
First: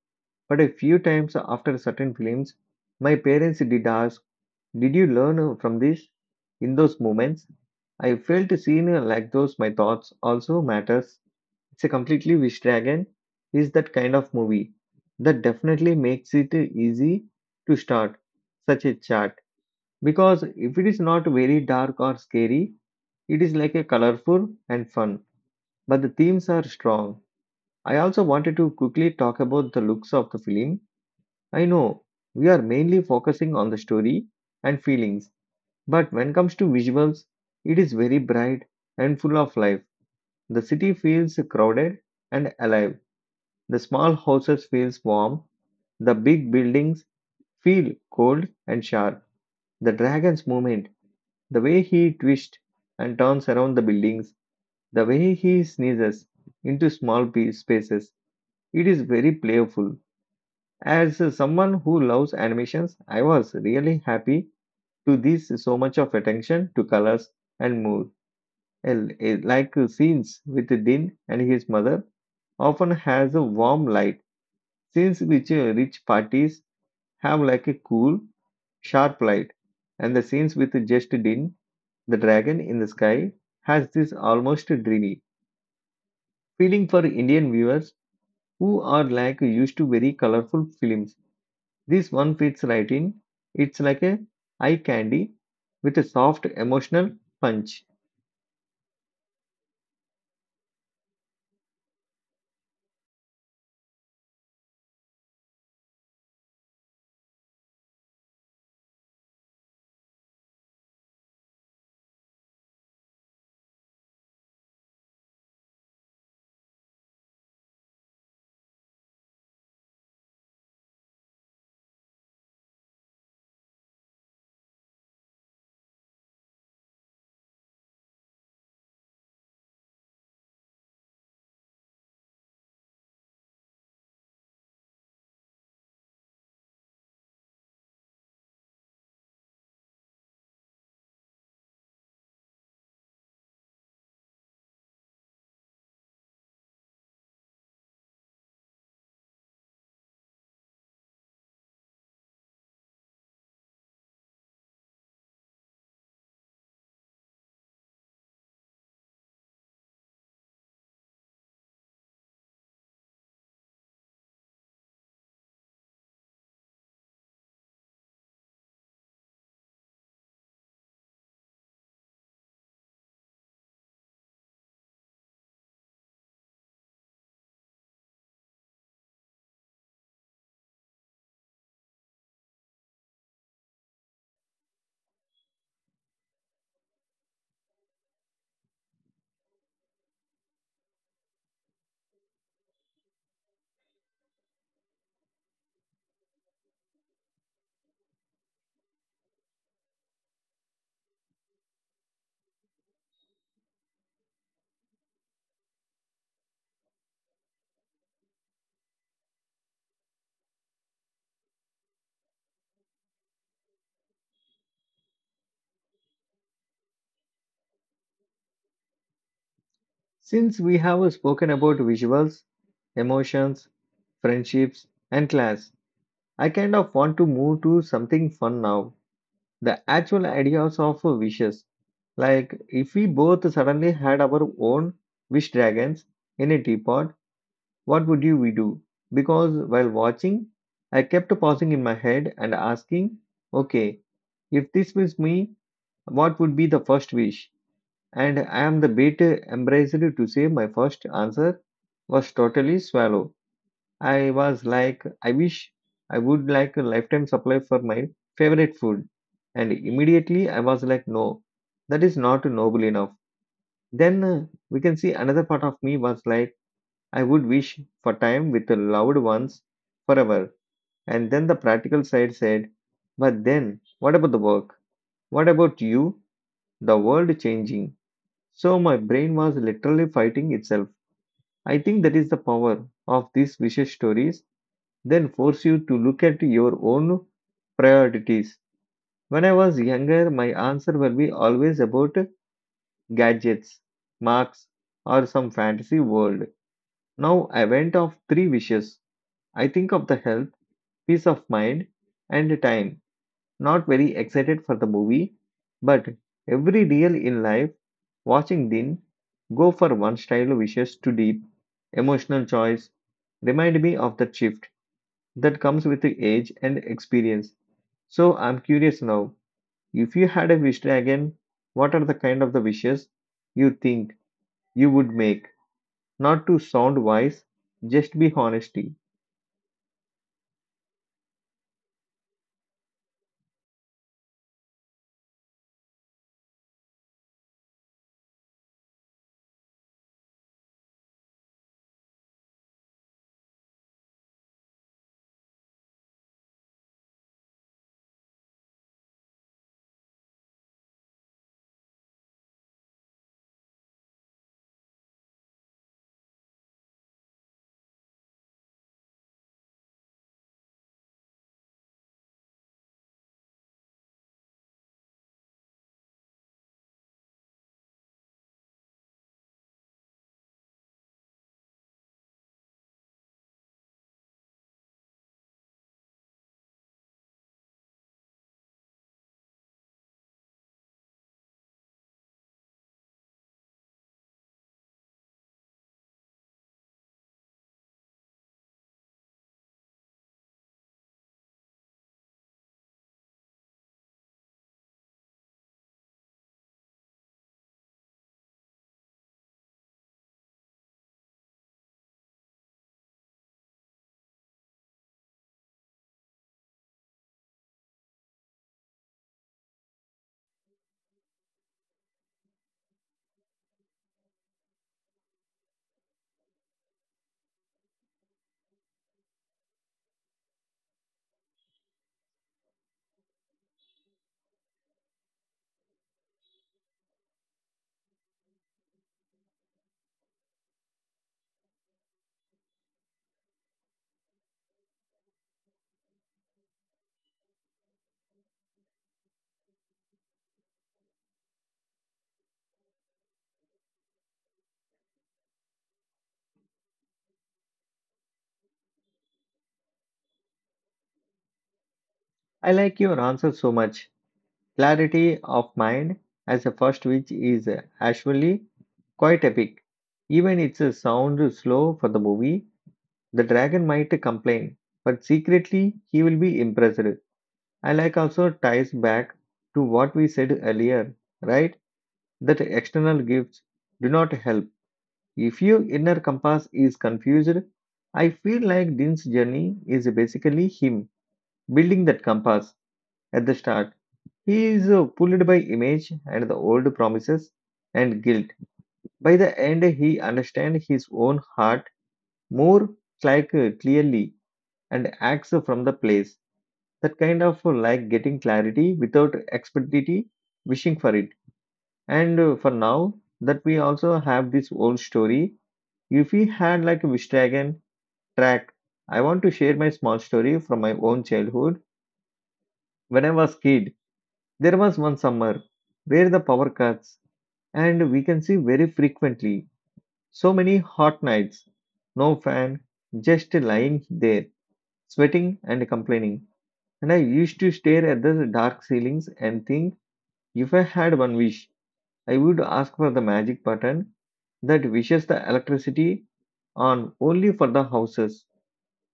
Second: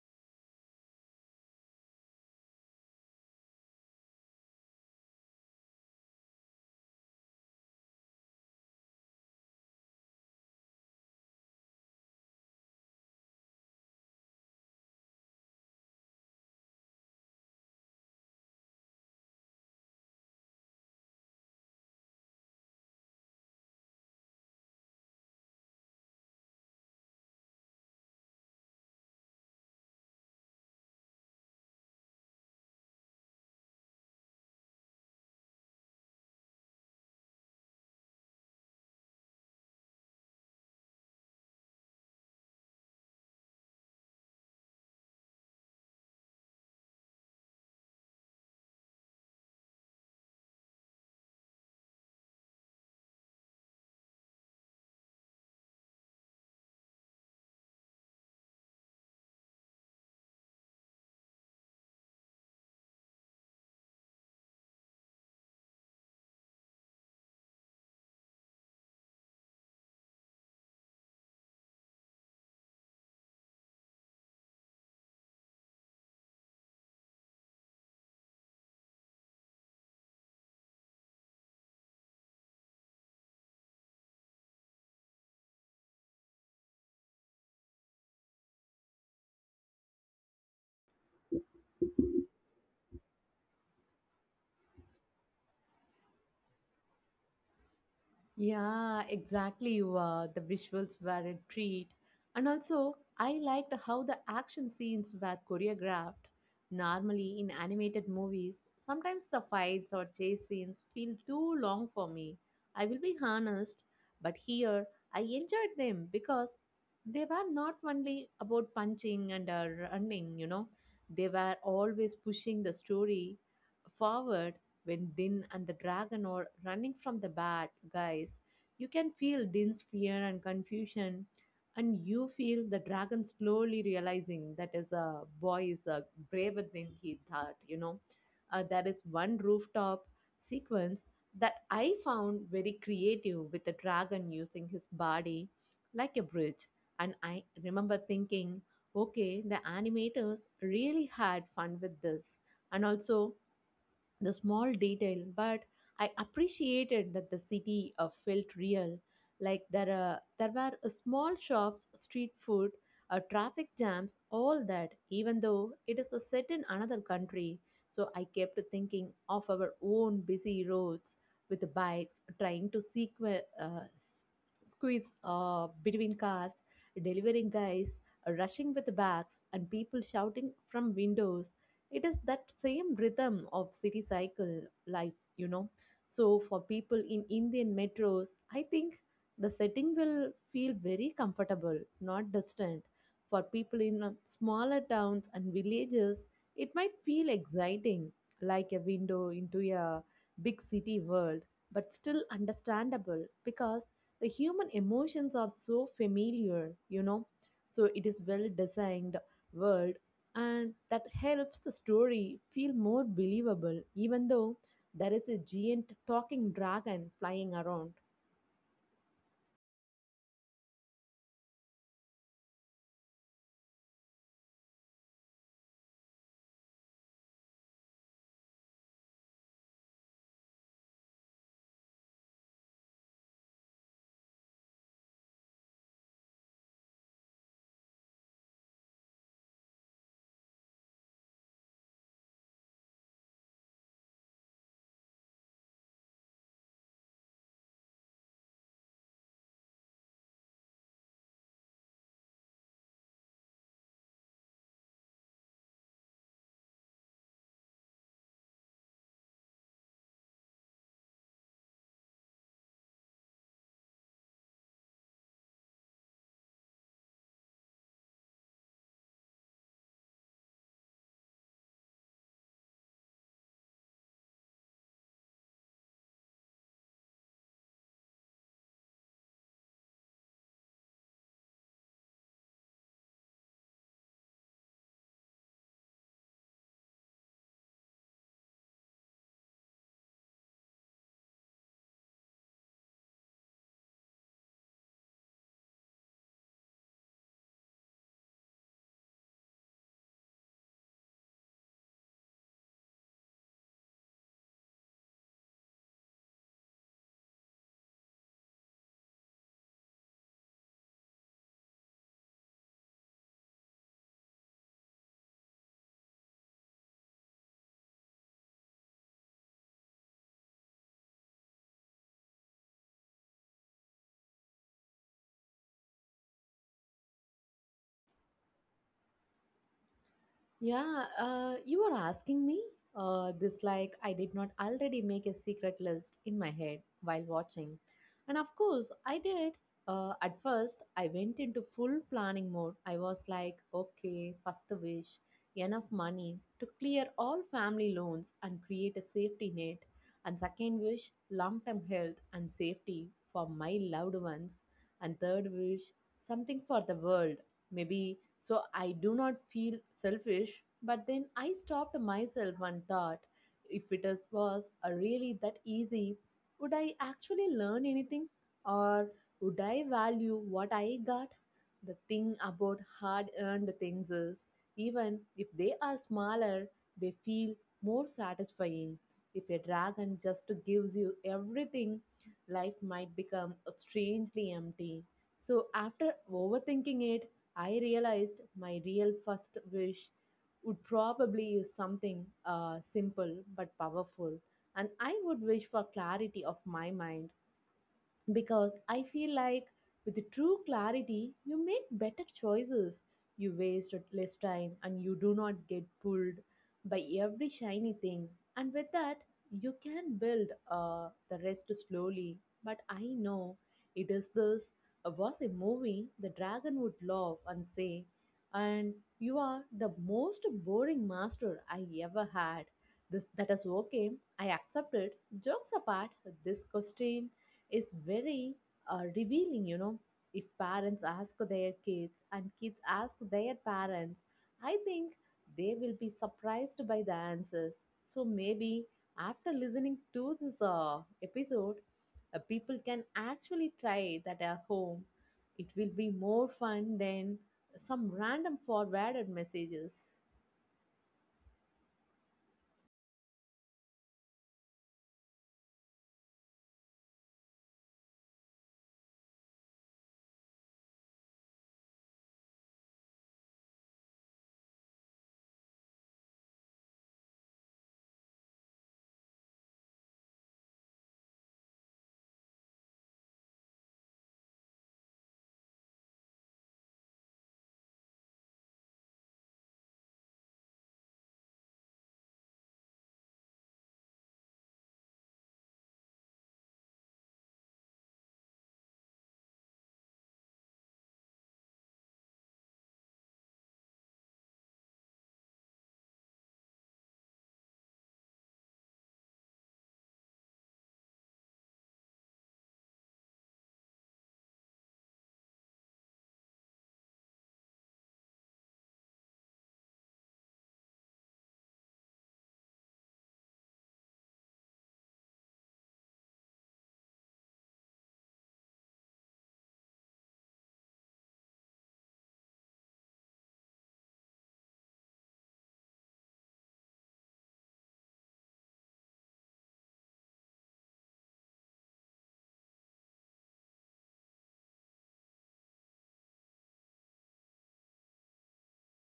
Speaker 1: But a few times after certain films, my parents did ask, did you learn from this? In those moments, I felt seen like those my thoughts also matters. It's a completely wish dragon is that kind of movie that definitely makes it easy to start such a chat because if it is not very dark or scary, it is like a colorful and fun. But the themes are strong. I also wanted to quickly talk about the looks of the film. I know we are mainly focusing on the story and feelings, but when it comes to visuals, it is very bright and full of life. The city feels crowded and alive. The small houses feels warm, the big buildings feel cold and sharp. The dragon's movement, the way he twists and turns around the buildings, the way he sneezes into small spaces, it is very playful. As someone who loves animations, I was really happy to this so much of attention to colors and mood. Like scenes with Din and his mother often has a warm light, scenes which rich parties have like a cool, sharp light, and the scenes with just Din, the dragon in the sky, has this almost dreamy feeling for Indian viewers who are like used to very colorful films. This one fits right in. It's like a eye candy with a soft emotional punch.
Speaker 2: Yeah, exactly. You are. The visuals were a treat. And also, I liked how the action scenes were choreographed. Normally, in animated movies, sometimes the fights or chase scenes feel too long for me. I will be honest, but here I enjoyed them because they were not only about punching and running, you know, they were always pushing the story forward. When Din and the dragon are running from the bad guys, you can feel Din's fear and confusion, and you feel the dragon slowly realizing that his boy is braver than he thought. You know, there is one rooftop sequence that I found very creative with the dragon using his body like a bridge. And I remember thinking, okay, the animators really had fun with this. And also, the small detail, but I appreciated that the city felt real. Like there were small shops, street food, traffic jams, all that, even though it is a set in another country. So I kept thinking of our own busy roads with the bikes, trying to squeeze between cars, delivering guys, rushing with bags, and people shouting from windows. It is that same rhythm of city cycle life, you know. So for people in Indian metros, I think the setting will feel very comfortable, not distant. For people in smaller towns and villages, it might feel exciting, like a window into a big city world, but still understandable because the human emotions are so familiar, you know. So it is well designed world, and that helps the story feel more believable even though there is a giant talking dragon flying around.
Speaker 1: Since we have spoken about visuals, emotions, friendships, and class, I kind of want to move to something fun now, the actual ideas of wishes. Like, if we both suddenly had our own wish dragons in a teapot, what would you we do? Because while watching, I kept pausing in my head and asking, okay, if this was me, what would be the first wish? And I am the bit embarrassed to say my first answer was totally swallow. I was like, I wish I would like a lifetime supply for my favorite food. And immediately I was like, no, that is not noble enough. Then we can see another part of me was like, I would wish for time with the loved ones forever. And then the practical side said, but then what about the work? What about you? The world changing. So my brain was literally fighting itself. I think that is the power of these wishes stories then force you to look at your own priorities. When I was younger, my answer will be always about gadgets, marks, or some fantasy world. Now I went off three wishes. I think of the health, peace of mind, and time. Not very excited for the movie, but every deal in life, watching Din go for one style wishes to deep, emotional choice remind me of that shift that comes with the age and experience. So I'm curious now, if you had a wish again, what are the kind of the wishes you think you would make? Not to sound wise, just be honesty.
Speaker 2: Yeah, you are asking me this like I did not already make a secret list in my head while watching. And of course, I did. At first, I went into full planning mode. I was like, okay, first wish, enough money to clear all family loans and create a safety net. And second wish, long term health and safety for my loved ones. And third wish, something for the world. Maybe so I do not feel selfish, but then I stopped myself and thought, if was really that easy, would I actually learn anything, or would I value what I got? The thing about hard earned things is, even if they are smaller, they feel more satisfying. If a dragon just gives you everything, life might become strangely empty. So, after overthinking it, I realized my real first wish would probably is something simple but powerful, and I would wish for clarity of my mind because I feel like with true clarity, you make better choices. You waste less time and you do not get pulled by every shiny thing. And with that, you can build the rest slowly. But I know it is this was a movie, the dragon would laugh and say, and you are the most boring master I ever had. This that is okay. I accept it. Jokes apart, this question is very revealing, you know. If parents ask their kids and kids ask their parents, I think they will be surprised by the answers. So maybe after listening to this episode, people can actually try that at home. It will be more fun than some random forwarded messages.
Speaker 1: I like your answer so much. Clarity of mind as a first wish is actually quite epic. Even it's a sound slow for the movie, the dragon might complain, but secretly he will be impressed. I like also ties back to what we said earlier, right? That external gifts do not help. If your inner compass is confused, I feel like Dean's journey is basically him building that compass at the start. He is pulled by image and the old promises and guilt. By the end, he understands his own heart more like clearly and acts from the place. That kind of like getting clarity without expectity, wishing for it. And For now, that we also have this old story. If we had a Vishtagan track, I want to share my small story from my own childhood. When I was kid, there was one summer where the power cuts and we can see very frequently. So many hot nights, no fan, just lying there, sweating and complaining. And I used to stare at the dark ceilings and think if I had one wish, I would ask for the magic button that wishes the electricity on only for the houses,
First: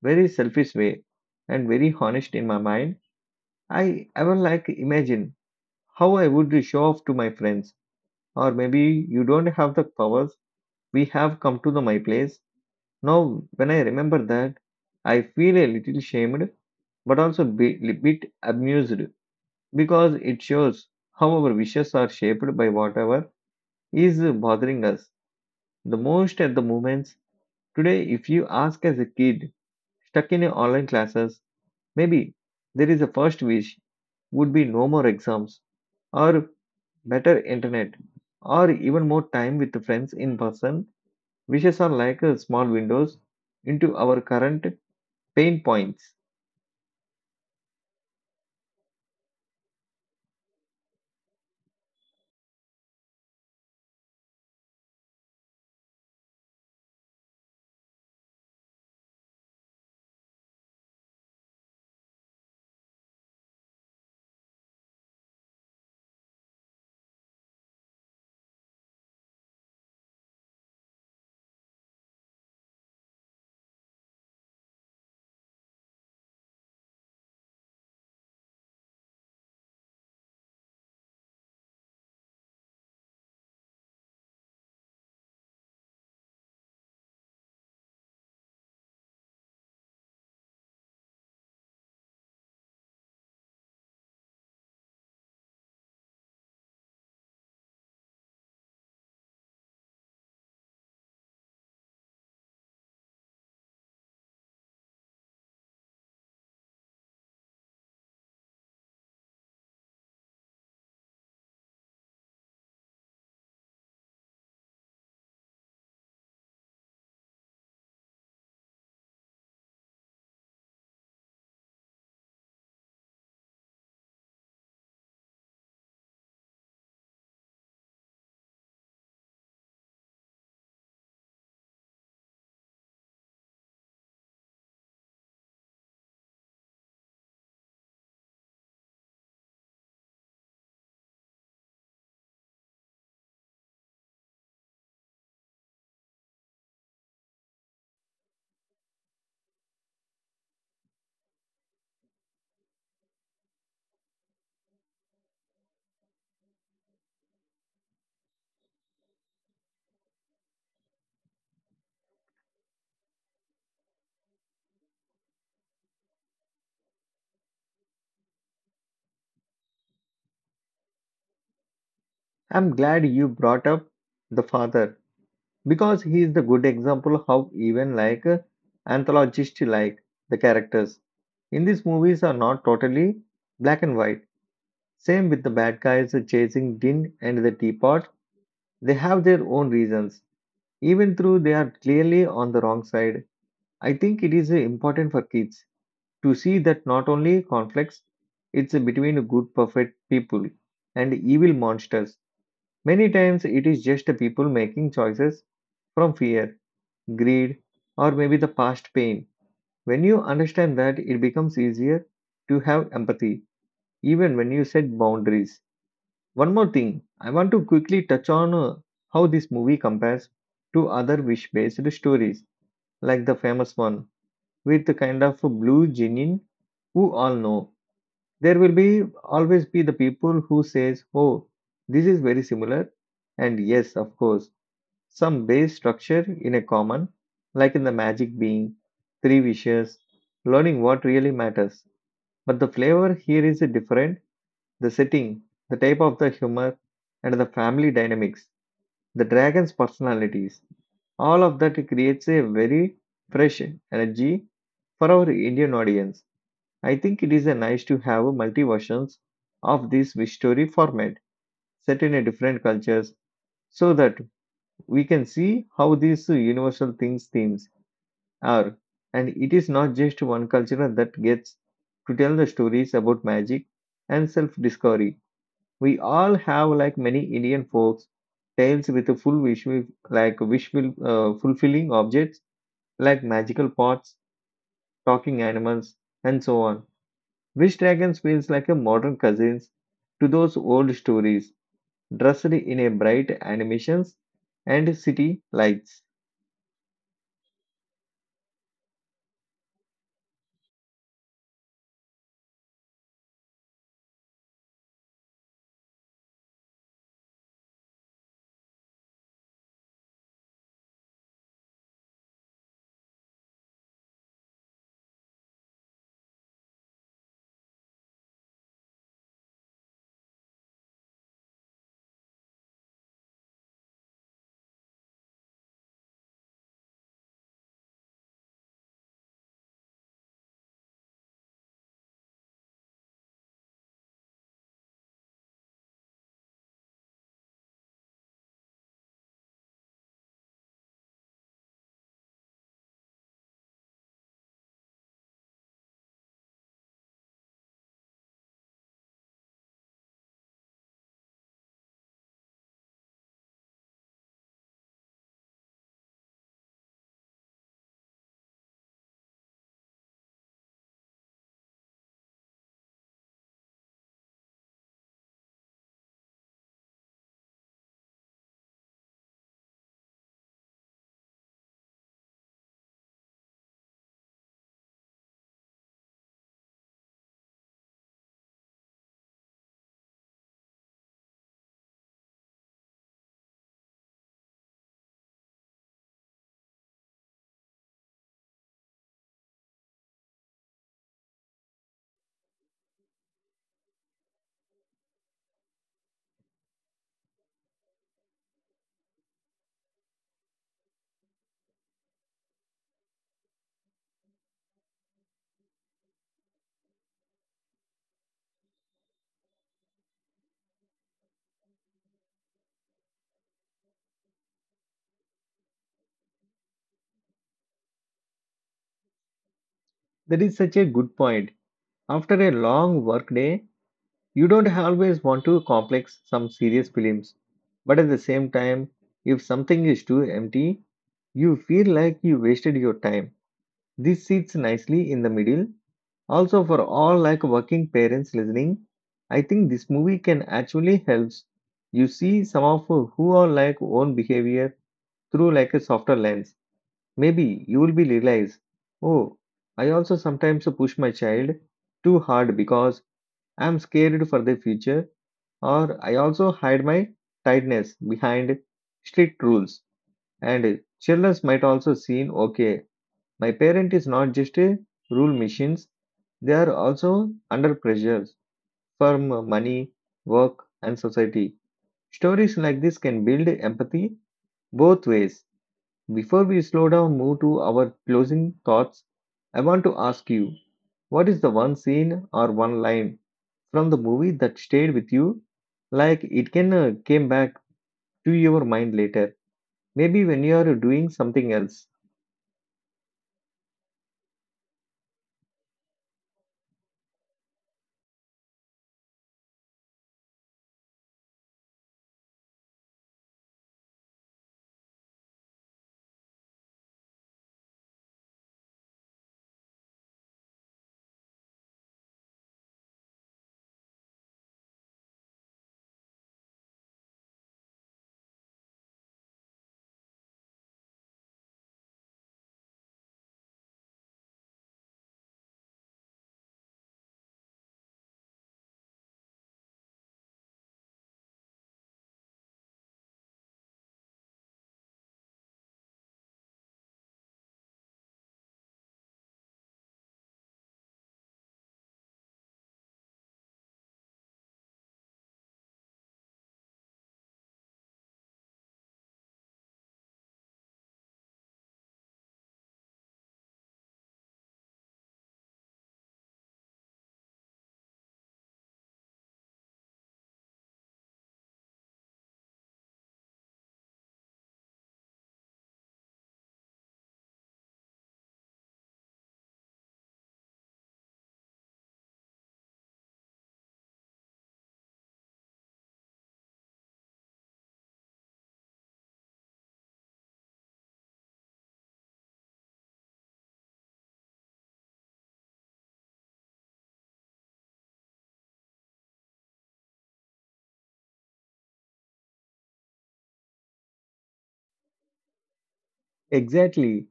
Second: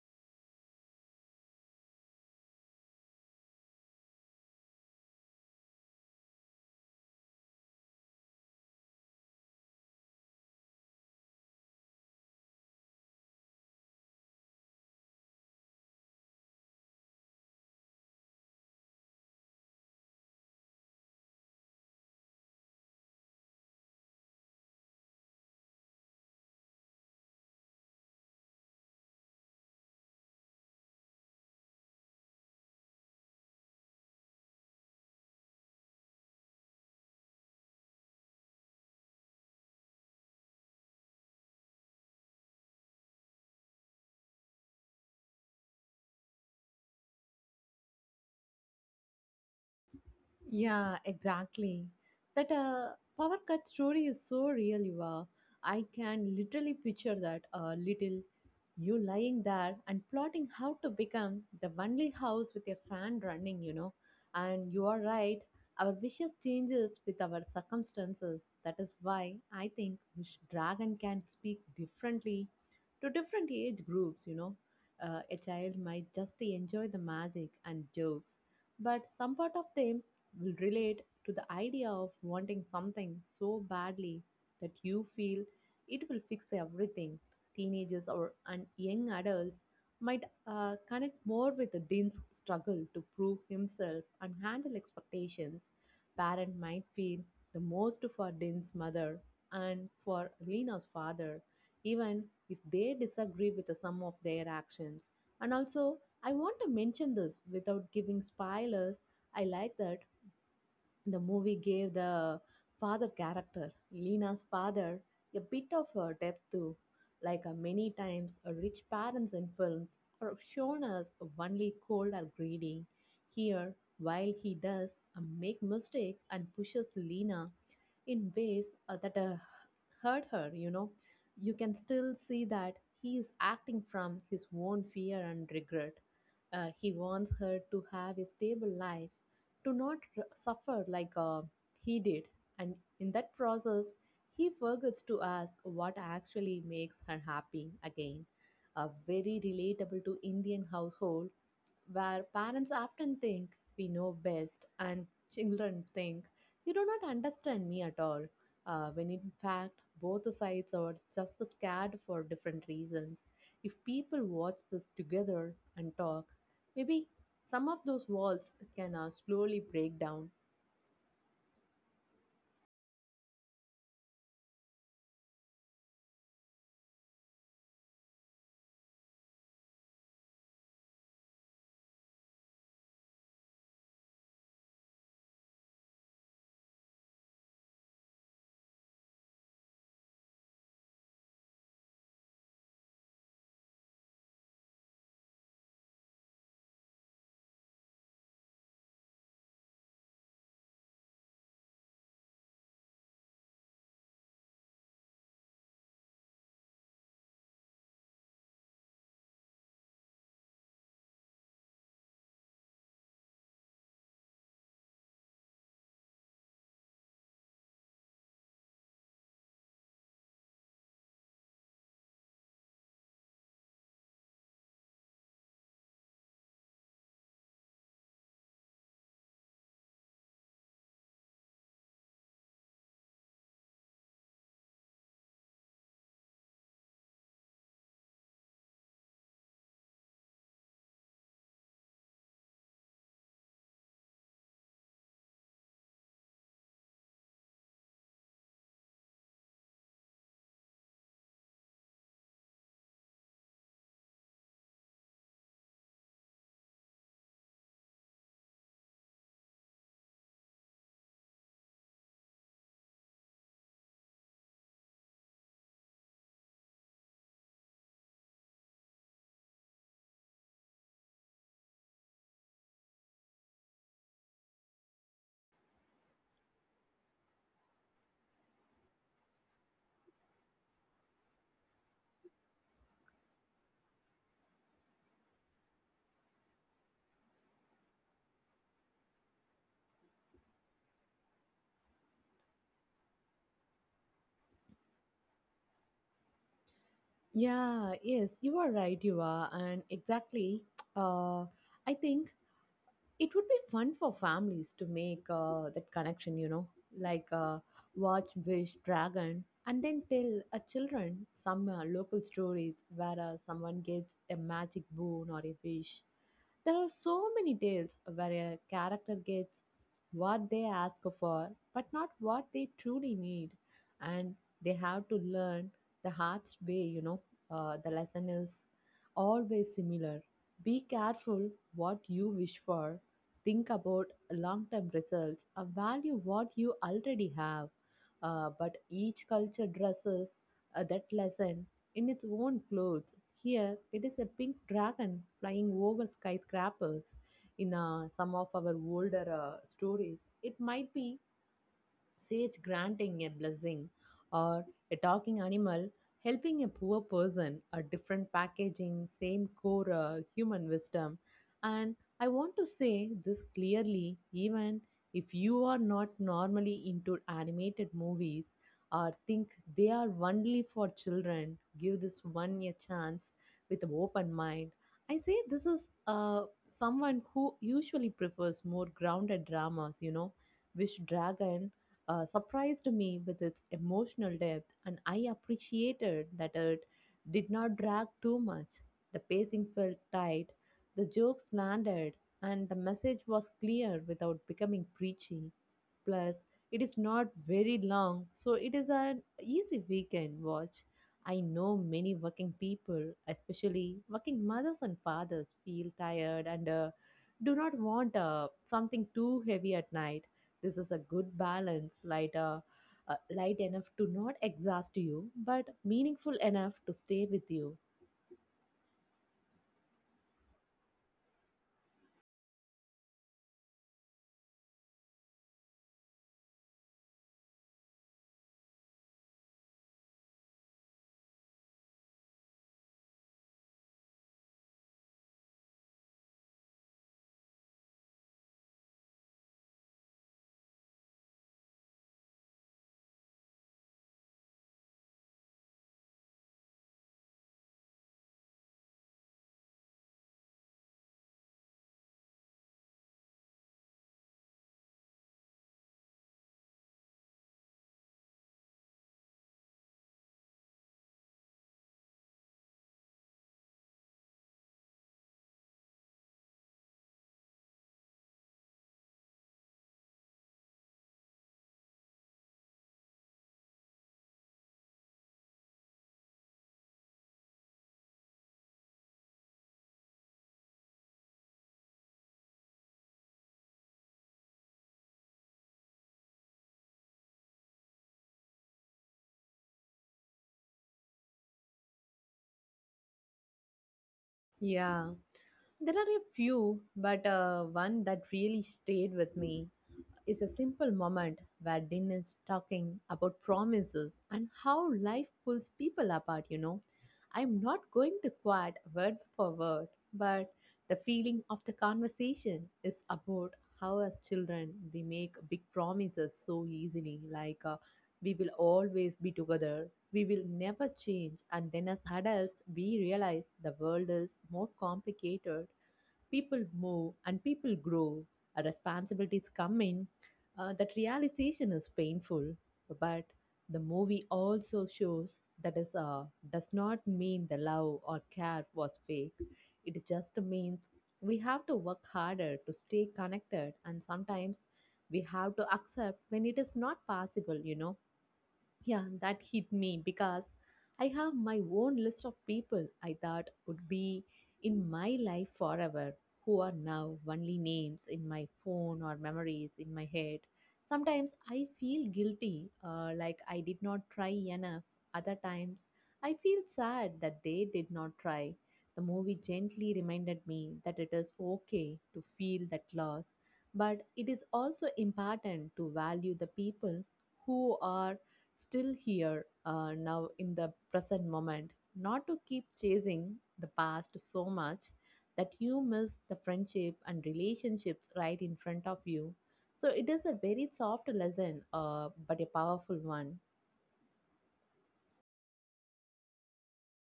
Speaker 1: very selfish way and very honest in my mind. I ever like imagine how I would show off to my friends, or maybe you don't have the powers. We have come to the my place. Now, when I remember that, I feel a little shamed, but also a bit amused because it shows how our wishes are shaped by whatever is bothering us the most at the moments. Today, if you ask as a kid stuck in a online classes, maybe there is a first wish would be no more exams, or better internet, or even more time with friends in person. Wishes are like small windows into our current pain points.
Speaker 2: Yeah, exactly. That power cut story is so real, you Yuva. I can literally picture that little you lying there and plotting how to become the only house with a fan running, you know. And you are right, our wishes changes with our circumstances. That is why I think wish dragon can speak differently to different age groups, you know. A child might just enjoy the magic and jokes, but some part of them will relate to the idea of wanting something so badly that you feel it will fix everything. Teenagers or and young adults might connect more with Dean's struggle to prove himself and handle expectations. Parent might feel the most for Dean's mother and for Lena's father, even if they disagree with some of their actions. And also, I want to mention this without giving spoilers. I like that the movie gave the father character, Lena's father, a bit of a depth too. Like many times, rich parents in films are shown as only cold or greedy. Here, while he does make mistakes and pushes Lena in ways that hurt her, you know, you can still see that he is acting from his own fear and regret. He wants her to have a stable life, to not suffer like he did. And in that process, he forgets to ask what actually makes her happy again. A very relatable to Indian household where parents often think we know best and children think you do not understand me at all, when in fact both sides are just scared for different reasons. If people watch this together and talk, maybe some of those walls can slowly break down.
Speaker 1: I'm glad you brought up the father because he is the good example how even anthologist like the characters in these movies are not totally black and white. Same with the bad guys chasing Din and the teapot. They have their own reasons. Even though they are clearly on the wrong side, I think it is important for kids to see that not only conflicts, it's between good, perfect people and evil monsters. Many times it is just people making choices from fear, greed, or maybe the past pain. When you understand that, it becomes easier to have empathy, even when you set boundaries. One more thing, I want to quickly touch on how this movie compares to other wish based stories like the famous one with the kind of blue genie, who all know there will be always be the people who says, oh, this is very similar, and yes of course some base structure in a common, like in the magic being three wishes, learning what really matters, but the flavor here is different: the setting, the type of the humor, and the family dynamics, the dragon's personalities. All of that creates a very fresh energy for our Indian audience. I think it is a nice to have a multi versions of this wish story format set in a different cultures so that we can see how these universal things themes are, and it is not just one culture that gets to tell the stories about magic and self discovery. We all have like many Indian folks tales with a full wish, like wishful fulfilling objects like magical pots, talking animals and so on. Wish Dragons feels like a modern cousin to those old stories, dressed in a bright animations and city lights.
Speaker 2: Yeah, yes, you are right, you are, and exactly. Uh, I think it would be fun for families to make that connection, you know, like watch wish dragon and then tell a children some local stories where someone gets a magic boon or a wish. There are so many tales where a character gets what they ask for but not what they truly need, and they have to learn the hardest way, you know. The lesson is always similar: be careful what you wish for, think about long-term results, value what you already have. But each culture dresses that lesson in its own clothes. Here, it is a pink dragon flying over skyscrapers. In some of our older stories, it might be sage granting a blessing or a talking animal helping a poor person, a different packaging, same core human wisdom. And I want to say this clearly, even if you are not normally into animated movies or think they are only for children, give this one a chance with an open mind. I say this is someone who usually prefers more grounded dramas, you know. Wish dragon surprised me with its emotional depth, and I appreciated that it did not drag too much. The pacing felt tight, the jokes landed, and the message was clear without becoming preachy. Plus, it is not very long, so it is an easy weekend watch. I know many working people, especially working mothers and fathers, feel tired and do not want something too heavy at night. This is a good balance, light, light enough to not exhaust you, but meaningful enough to stay with you.
Speaker 1: That is such a good point. After a long workday, you don't always want to complex some serious films. But at the same time, if something is too empty, you feel like you wasted your time. This sits nicely in the middle. Also, for all like working parents listening, I think this movie can actually helps you see some of who are like own behavior through like a softer lens. Maybe you will be realize, oh, I also sometimes push my child too hard because I'm scared for the future, or I also hide my tightness behind strict rules. And children might also seen, okay, my parent is not just a rule machines. They are also under pressures from money, work, and society. Stories like this can build empathy both ways. Before we slow down, move to our closing thoughts. I want to ask you, what is the one scene or one line from the movie that stayed with you? Like it can came back to your mind later, maybe when you are doing something else.
Speaker 2: Yeah, there are a few, but one that really stayed with me is a simple moment where Din is talking about promises and how life pulls people apart, you know. I'm not going to quote word for word, but the feeling of the conversation is about how, as children, we make big promises so easily, like we will always be together, we will never change, and then as adults, we realize the world is more complicated. People move and people grow, responsibilities come in. That realization is painful, but the movie also shows that is does not mean the love or care was fake. It just means we have to work harder to stay connected, and sometimes we have to accept when it is not possible, you know. Yeah, and that hit me because I have my own list of people I thought would be in my life forever, who are now only names in my phone or memories in my head. Sometimes I feel guilty, like I did not try enough. Other times I feel sad that they did not try. The movie gently reminded me that it is okay to feel that loss, but it is also important to value the people who are still here now in the present moment, not to keep chasing the past so much that you miss the friendship and relationships right in front of you. So it is a very soft lesson, but a powerful one.
Speaker 1: Exactly.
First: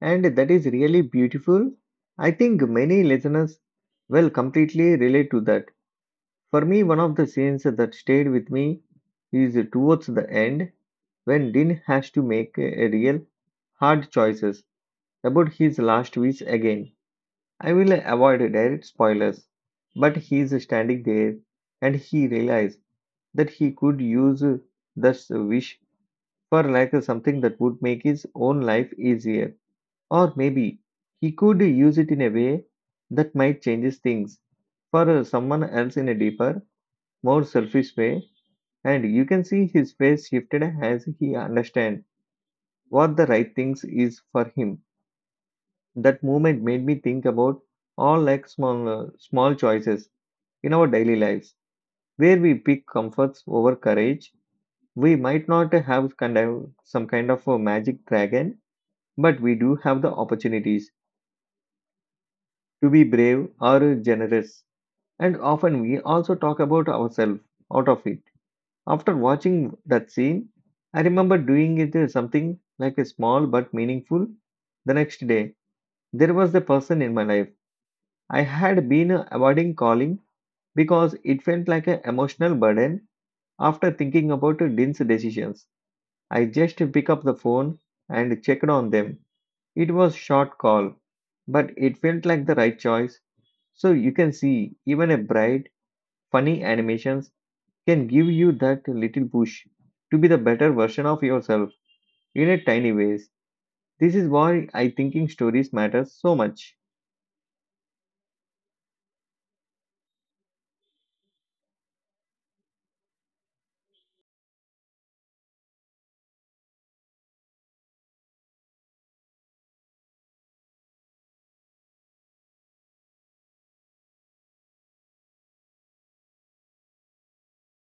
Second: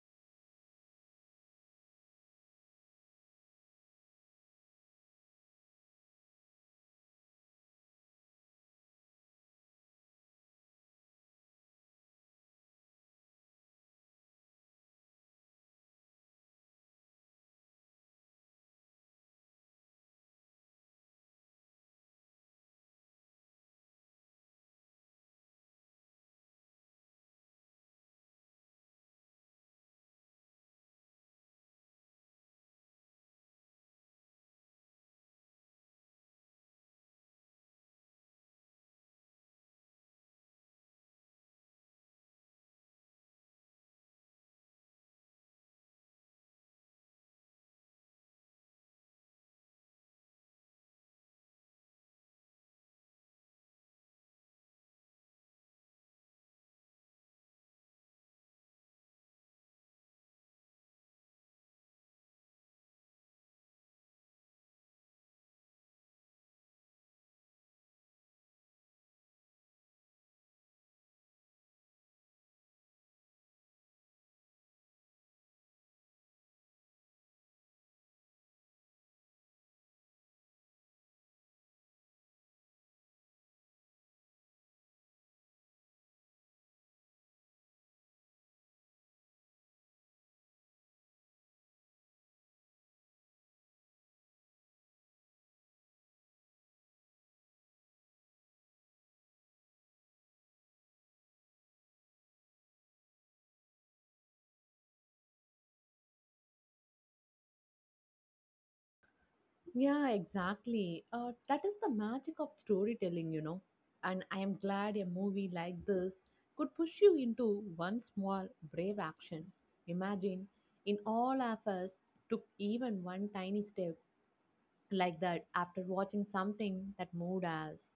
Speaker 1: And that is really beautiful. I think many listeners will completely relate to that. For me, one of the scenes that stayed with me is towards the end when Din has to make a real hard choices about his last wish again. I will avoid direct spoilers, but he is standing there and he realized that he could use this wish for like something that would make his own life easier, or maybe he could use it in a way that might change things for someone else in a deeper, more selfish way. And you can see his face shifted as he understand what the right things is for him. That moment made me think about all like small choices in our daily lives where we pick comforts over courage. We might not have kind of, some kind of a magic dragon, but we do have the opportunities to be brave or generous. And often we also talk about ourselves out of it. After watching that scene, I remember doing it as something like a small but meaningful. The next day, there was the person in my life I had been avoiding calling because it felt like an emotional burden. After thinking about Din's decisions, I just picked up the phone and checked on them. It was short call, but it felt like the right choice. So you can see even a bright, funny animations can give you that little push to be the better version of yourself in a tiny ways. This is why I thinking stories matter so much.
Speaker 2: Yeah, exactly. That is the magic of storytelling, you know. And I am glad a movie like this could push you into one small, brave action. Imagine, in all of us, took even one tiny step like that after watching something that moved us.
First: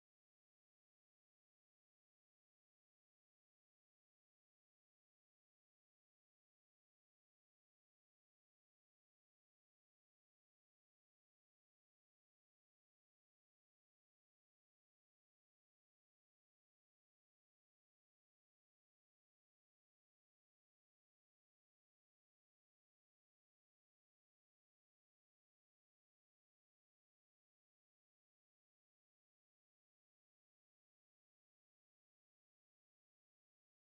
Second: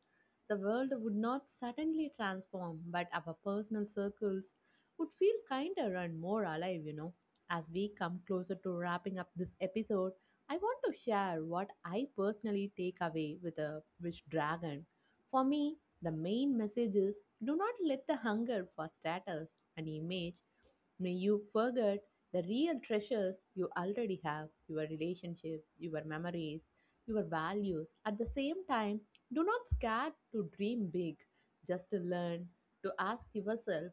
Speaker 2: The world would not suddenly transform, but our personal circles would feel kinder and more alive, you know. As we come closer to wrapping up this episode, I want to share what I personally take away with a wish dragon. For me, the main message is: do not let the hunger for status and image may you forget the real treasures you already have, your relationships, your memories, your values. At the same time, do not scare to dream big, just to learn to ask yourself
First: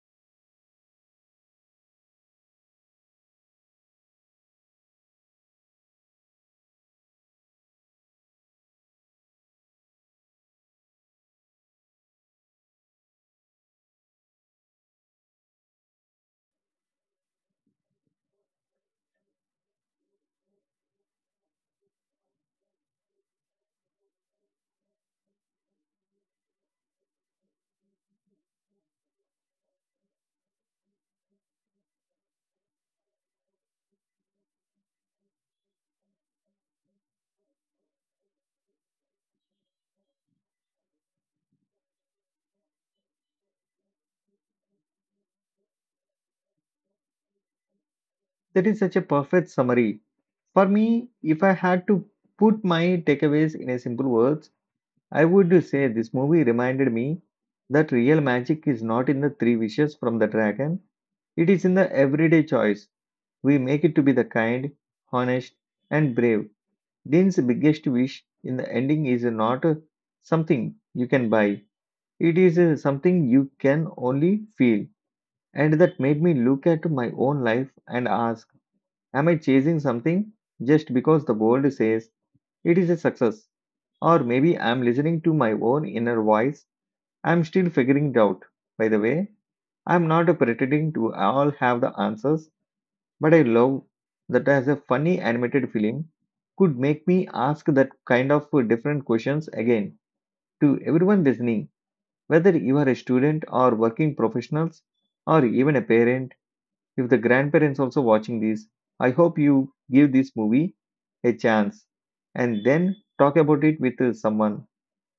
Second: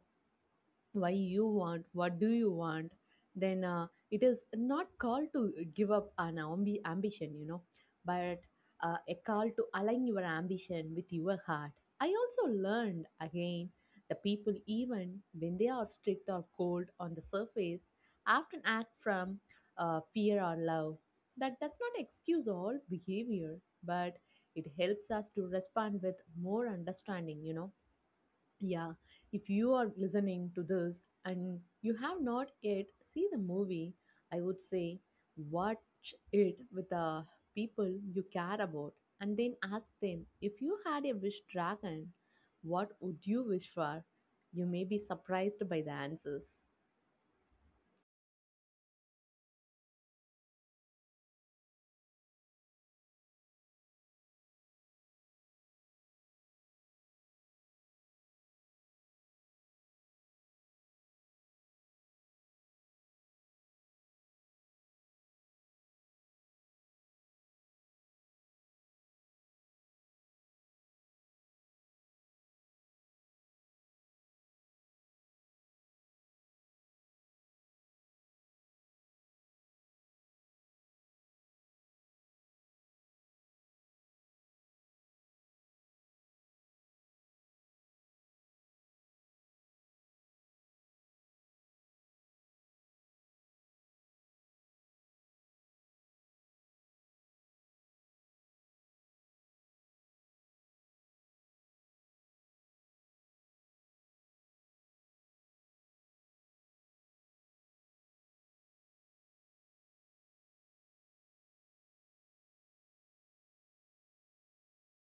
Speaker 2: why you want what do you want. Then it is not called to give up an ambition, you know, but a call to align your ambition with your heart. I also learned again the people, even when they are strict or cold on the surface, often act from fear or love. That does not excuse all behavior, but it helps us to respond with more understanding, you know. Yeah, if you are listening to this and you have not yet seen the movie, I would say watch it with the people you care about and then ask them, if you had a wish dragon, what would you wish for? You may be surprised by the answers.
Speaker 1: That is such a perfect summary. For me, if I had to put my takeaways in a simple words, I would say this movie reminded me that real magic is not in the three wishes from the dragon. It is in the everyday choice we make it to be the kind, honest, and brave. Dean's biggest wish in the ending is not something you can buy. It is something you can only feel. And that made me look at my own life and ask, am I chasing something just because the world says it is a success? Or maybe I'm listening to my own inner voice. I'm still figuring it out. By the way, I'm not pretending to all have the answers. But I love that as a funny animated film could make me ask that kind of different questions. Again, to everyone listening, whether you are a student or working professionals or even a parent. If the grandparents also watching this, I hope you give this movie a chance and then talk about it with someone.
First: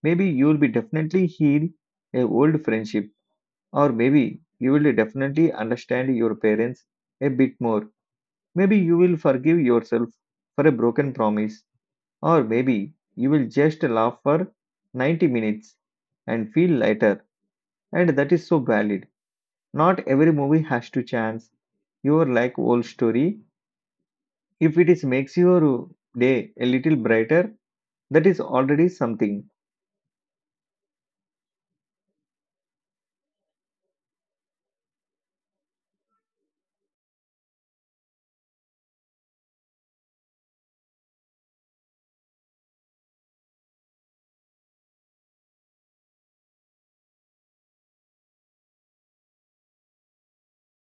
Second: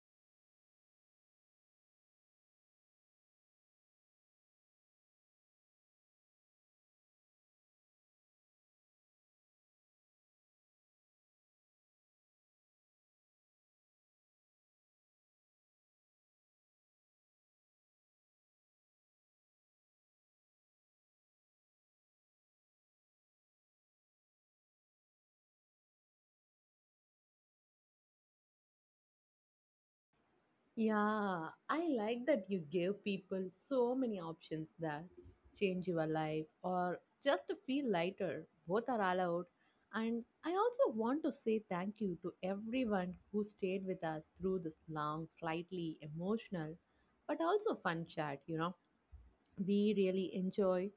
Speaker 1: Maybe you will be definitely heal a old friendship, or maybe you will definitely understand your parents a bit more. Maybe you will forgive yourself for a broken promise, or maybe you will just laugh for 90 minutes and feel lighter, and that is so valid. Not every movie has to chance your like old story. If it is makes your day a little brighter, that is already something.
Speaker 2: Yeah, I like that you give people so many options, that change your life or just to feel lighter. Both are allowed. And I also want to say thank you to everyone who stayed with us through this long, slightly emotional, but also fun chat. You know, we really enjoy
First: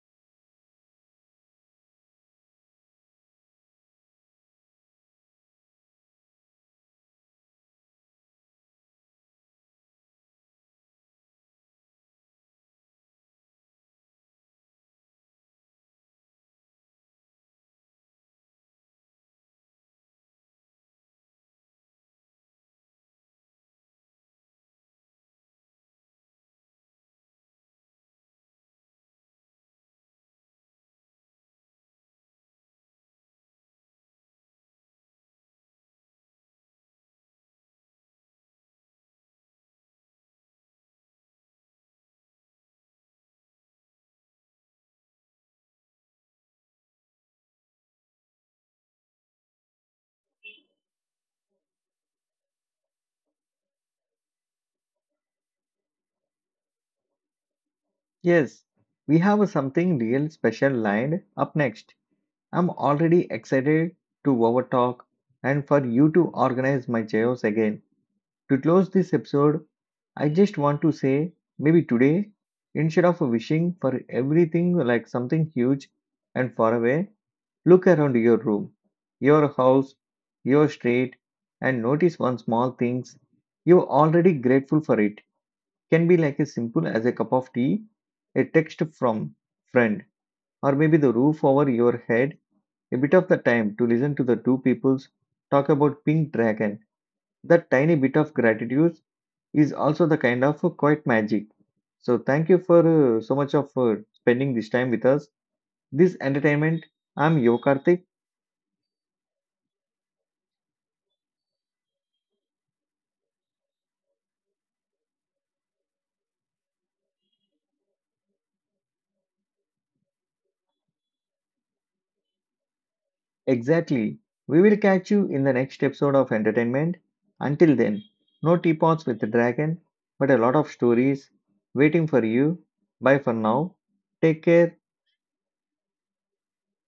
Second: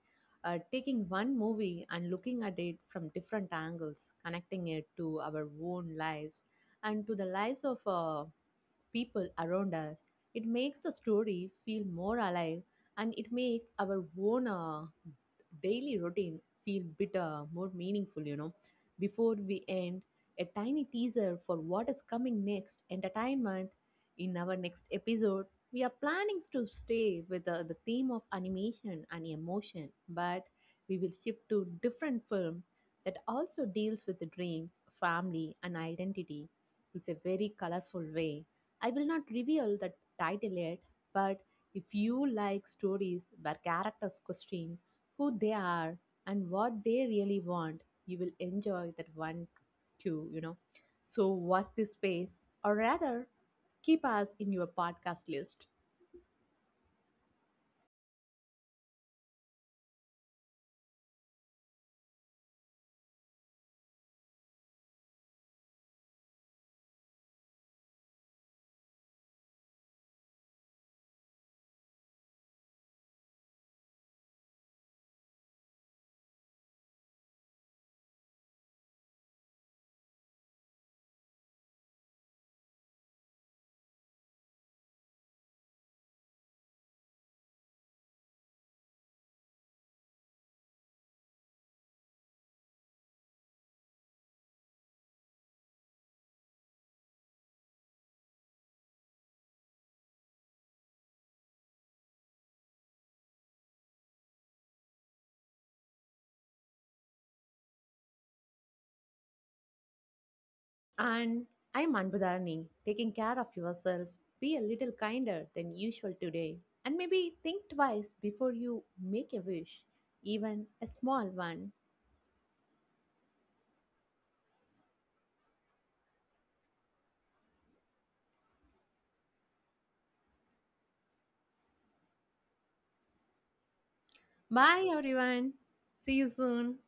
Speaker 2: taking one movie and looking at it from different angles, connecting it to our own lives and to the lives of people around us. It makes the story feel more alive, and it makes our own daily routine feel better, more meaningful, you know. Before we end, a tiny teaser for what is coming next entertainment in our next episode. We are planning to stay with the theme of animation and emotion, but we will shift to different film that also deals with the dreams, family, and identity. It's a very colorful way. I will not reveal the title yet, but if you like stories where characters question who they are and what they really want, you will enjoy that one too, you know. So, watch this space, or rather, keep us in your podcast list.
Speaker 1: Yes, we have something real special lined up next. I'm already excited to overtalk and for you to organize my chaos again. To close this episode, I just want to say maybe today, instead of wishing for everything like something huge and far away, look around your room, your house, your street, and notice one small things you're already grateful for it. Can be like as simple as a cup of tea, a text from friend, or maybe the roof over your head, a bit of the time to listen to the two peoples talk about pink dragon. That tiny bit of gratitude is also the kind of quite magic. So thank you for so much of spending this time with us. This entertainment, I'm Yokartik.
Speaker 2: And I'm Anbudharni, taking care of yourself. Be a little kinder than usual today. And maybe think twice before you make a wish, even a small one.
Speaker 1: Exactly. We will catch you in the next episode of entertainment. Until then, no teapots with the dragon, but a lot of stories waiting for you. Bye for now. Take care.
Speaker 2: Bye, everyone. See you soon.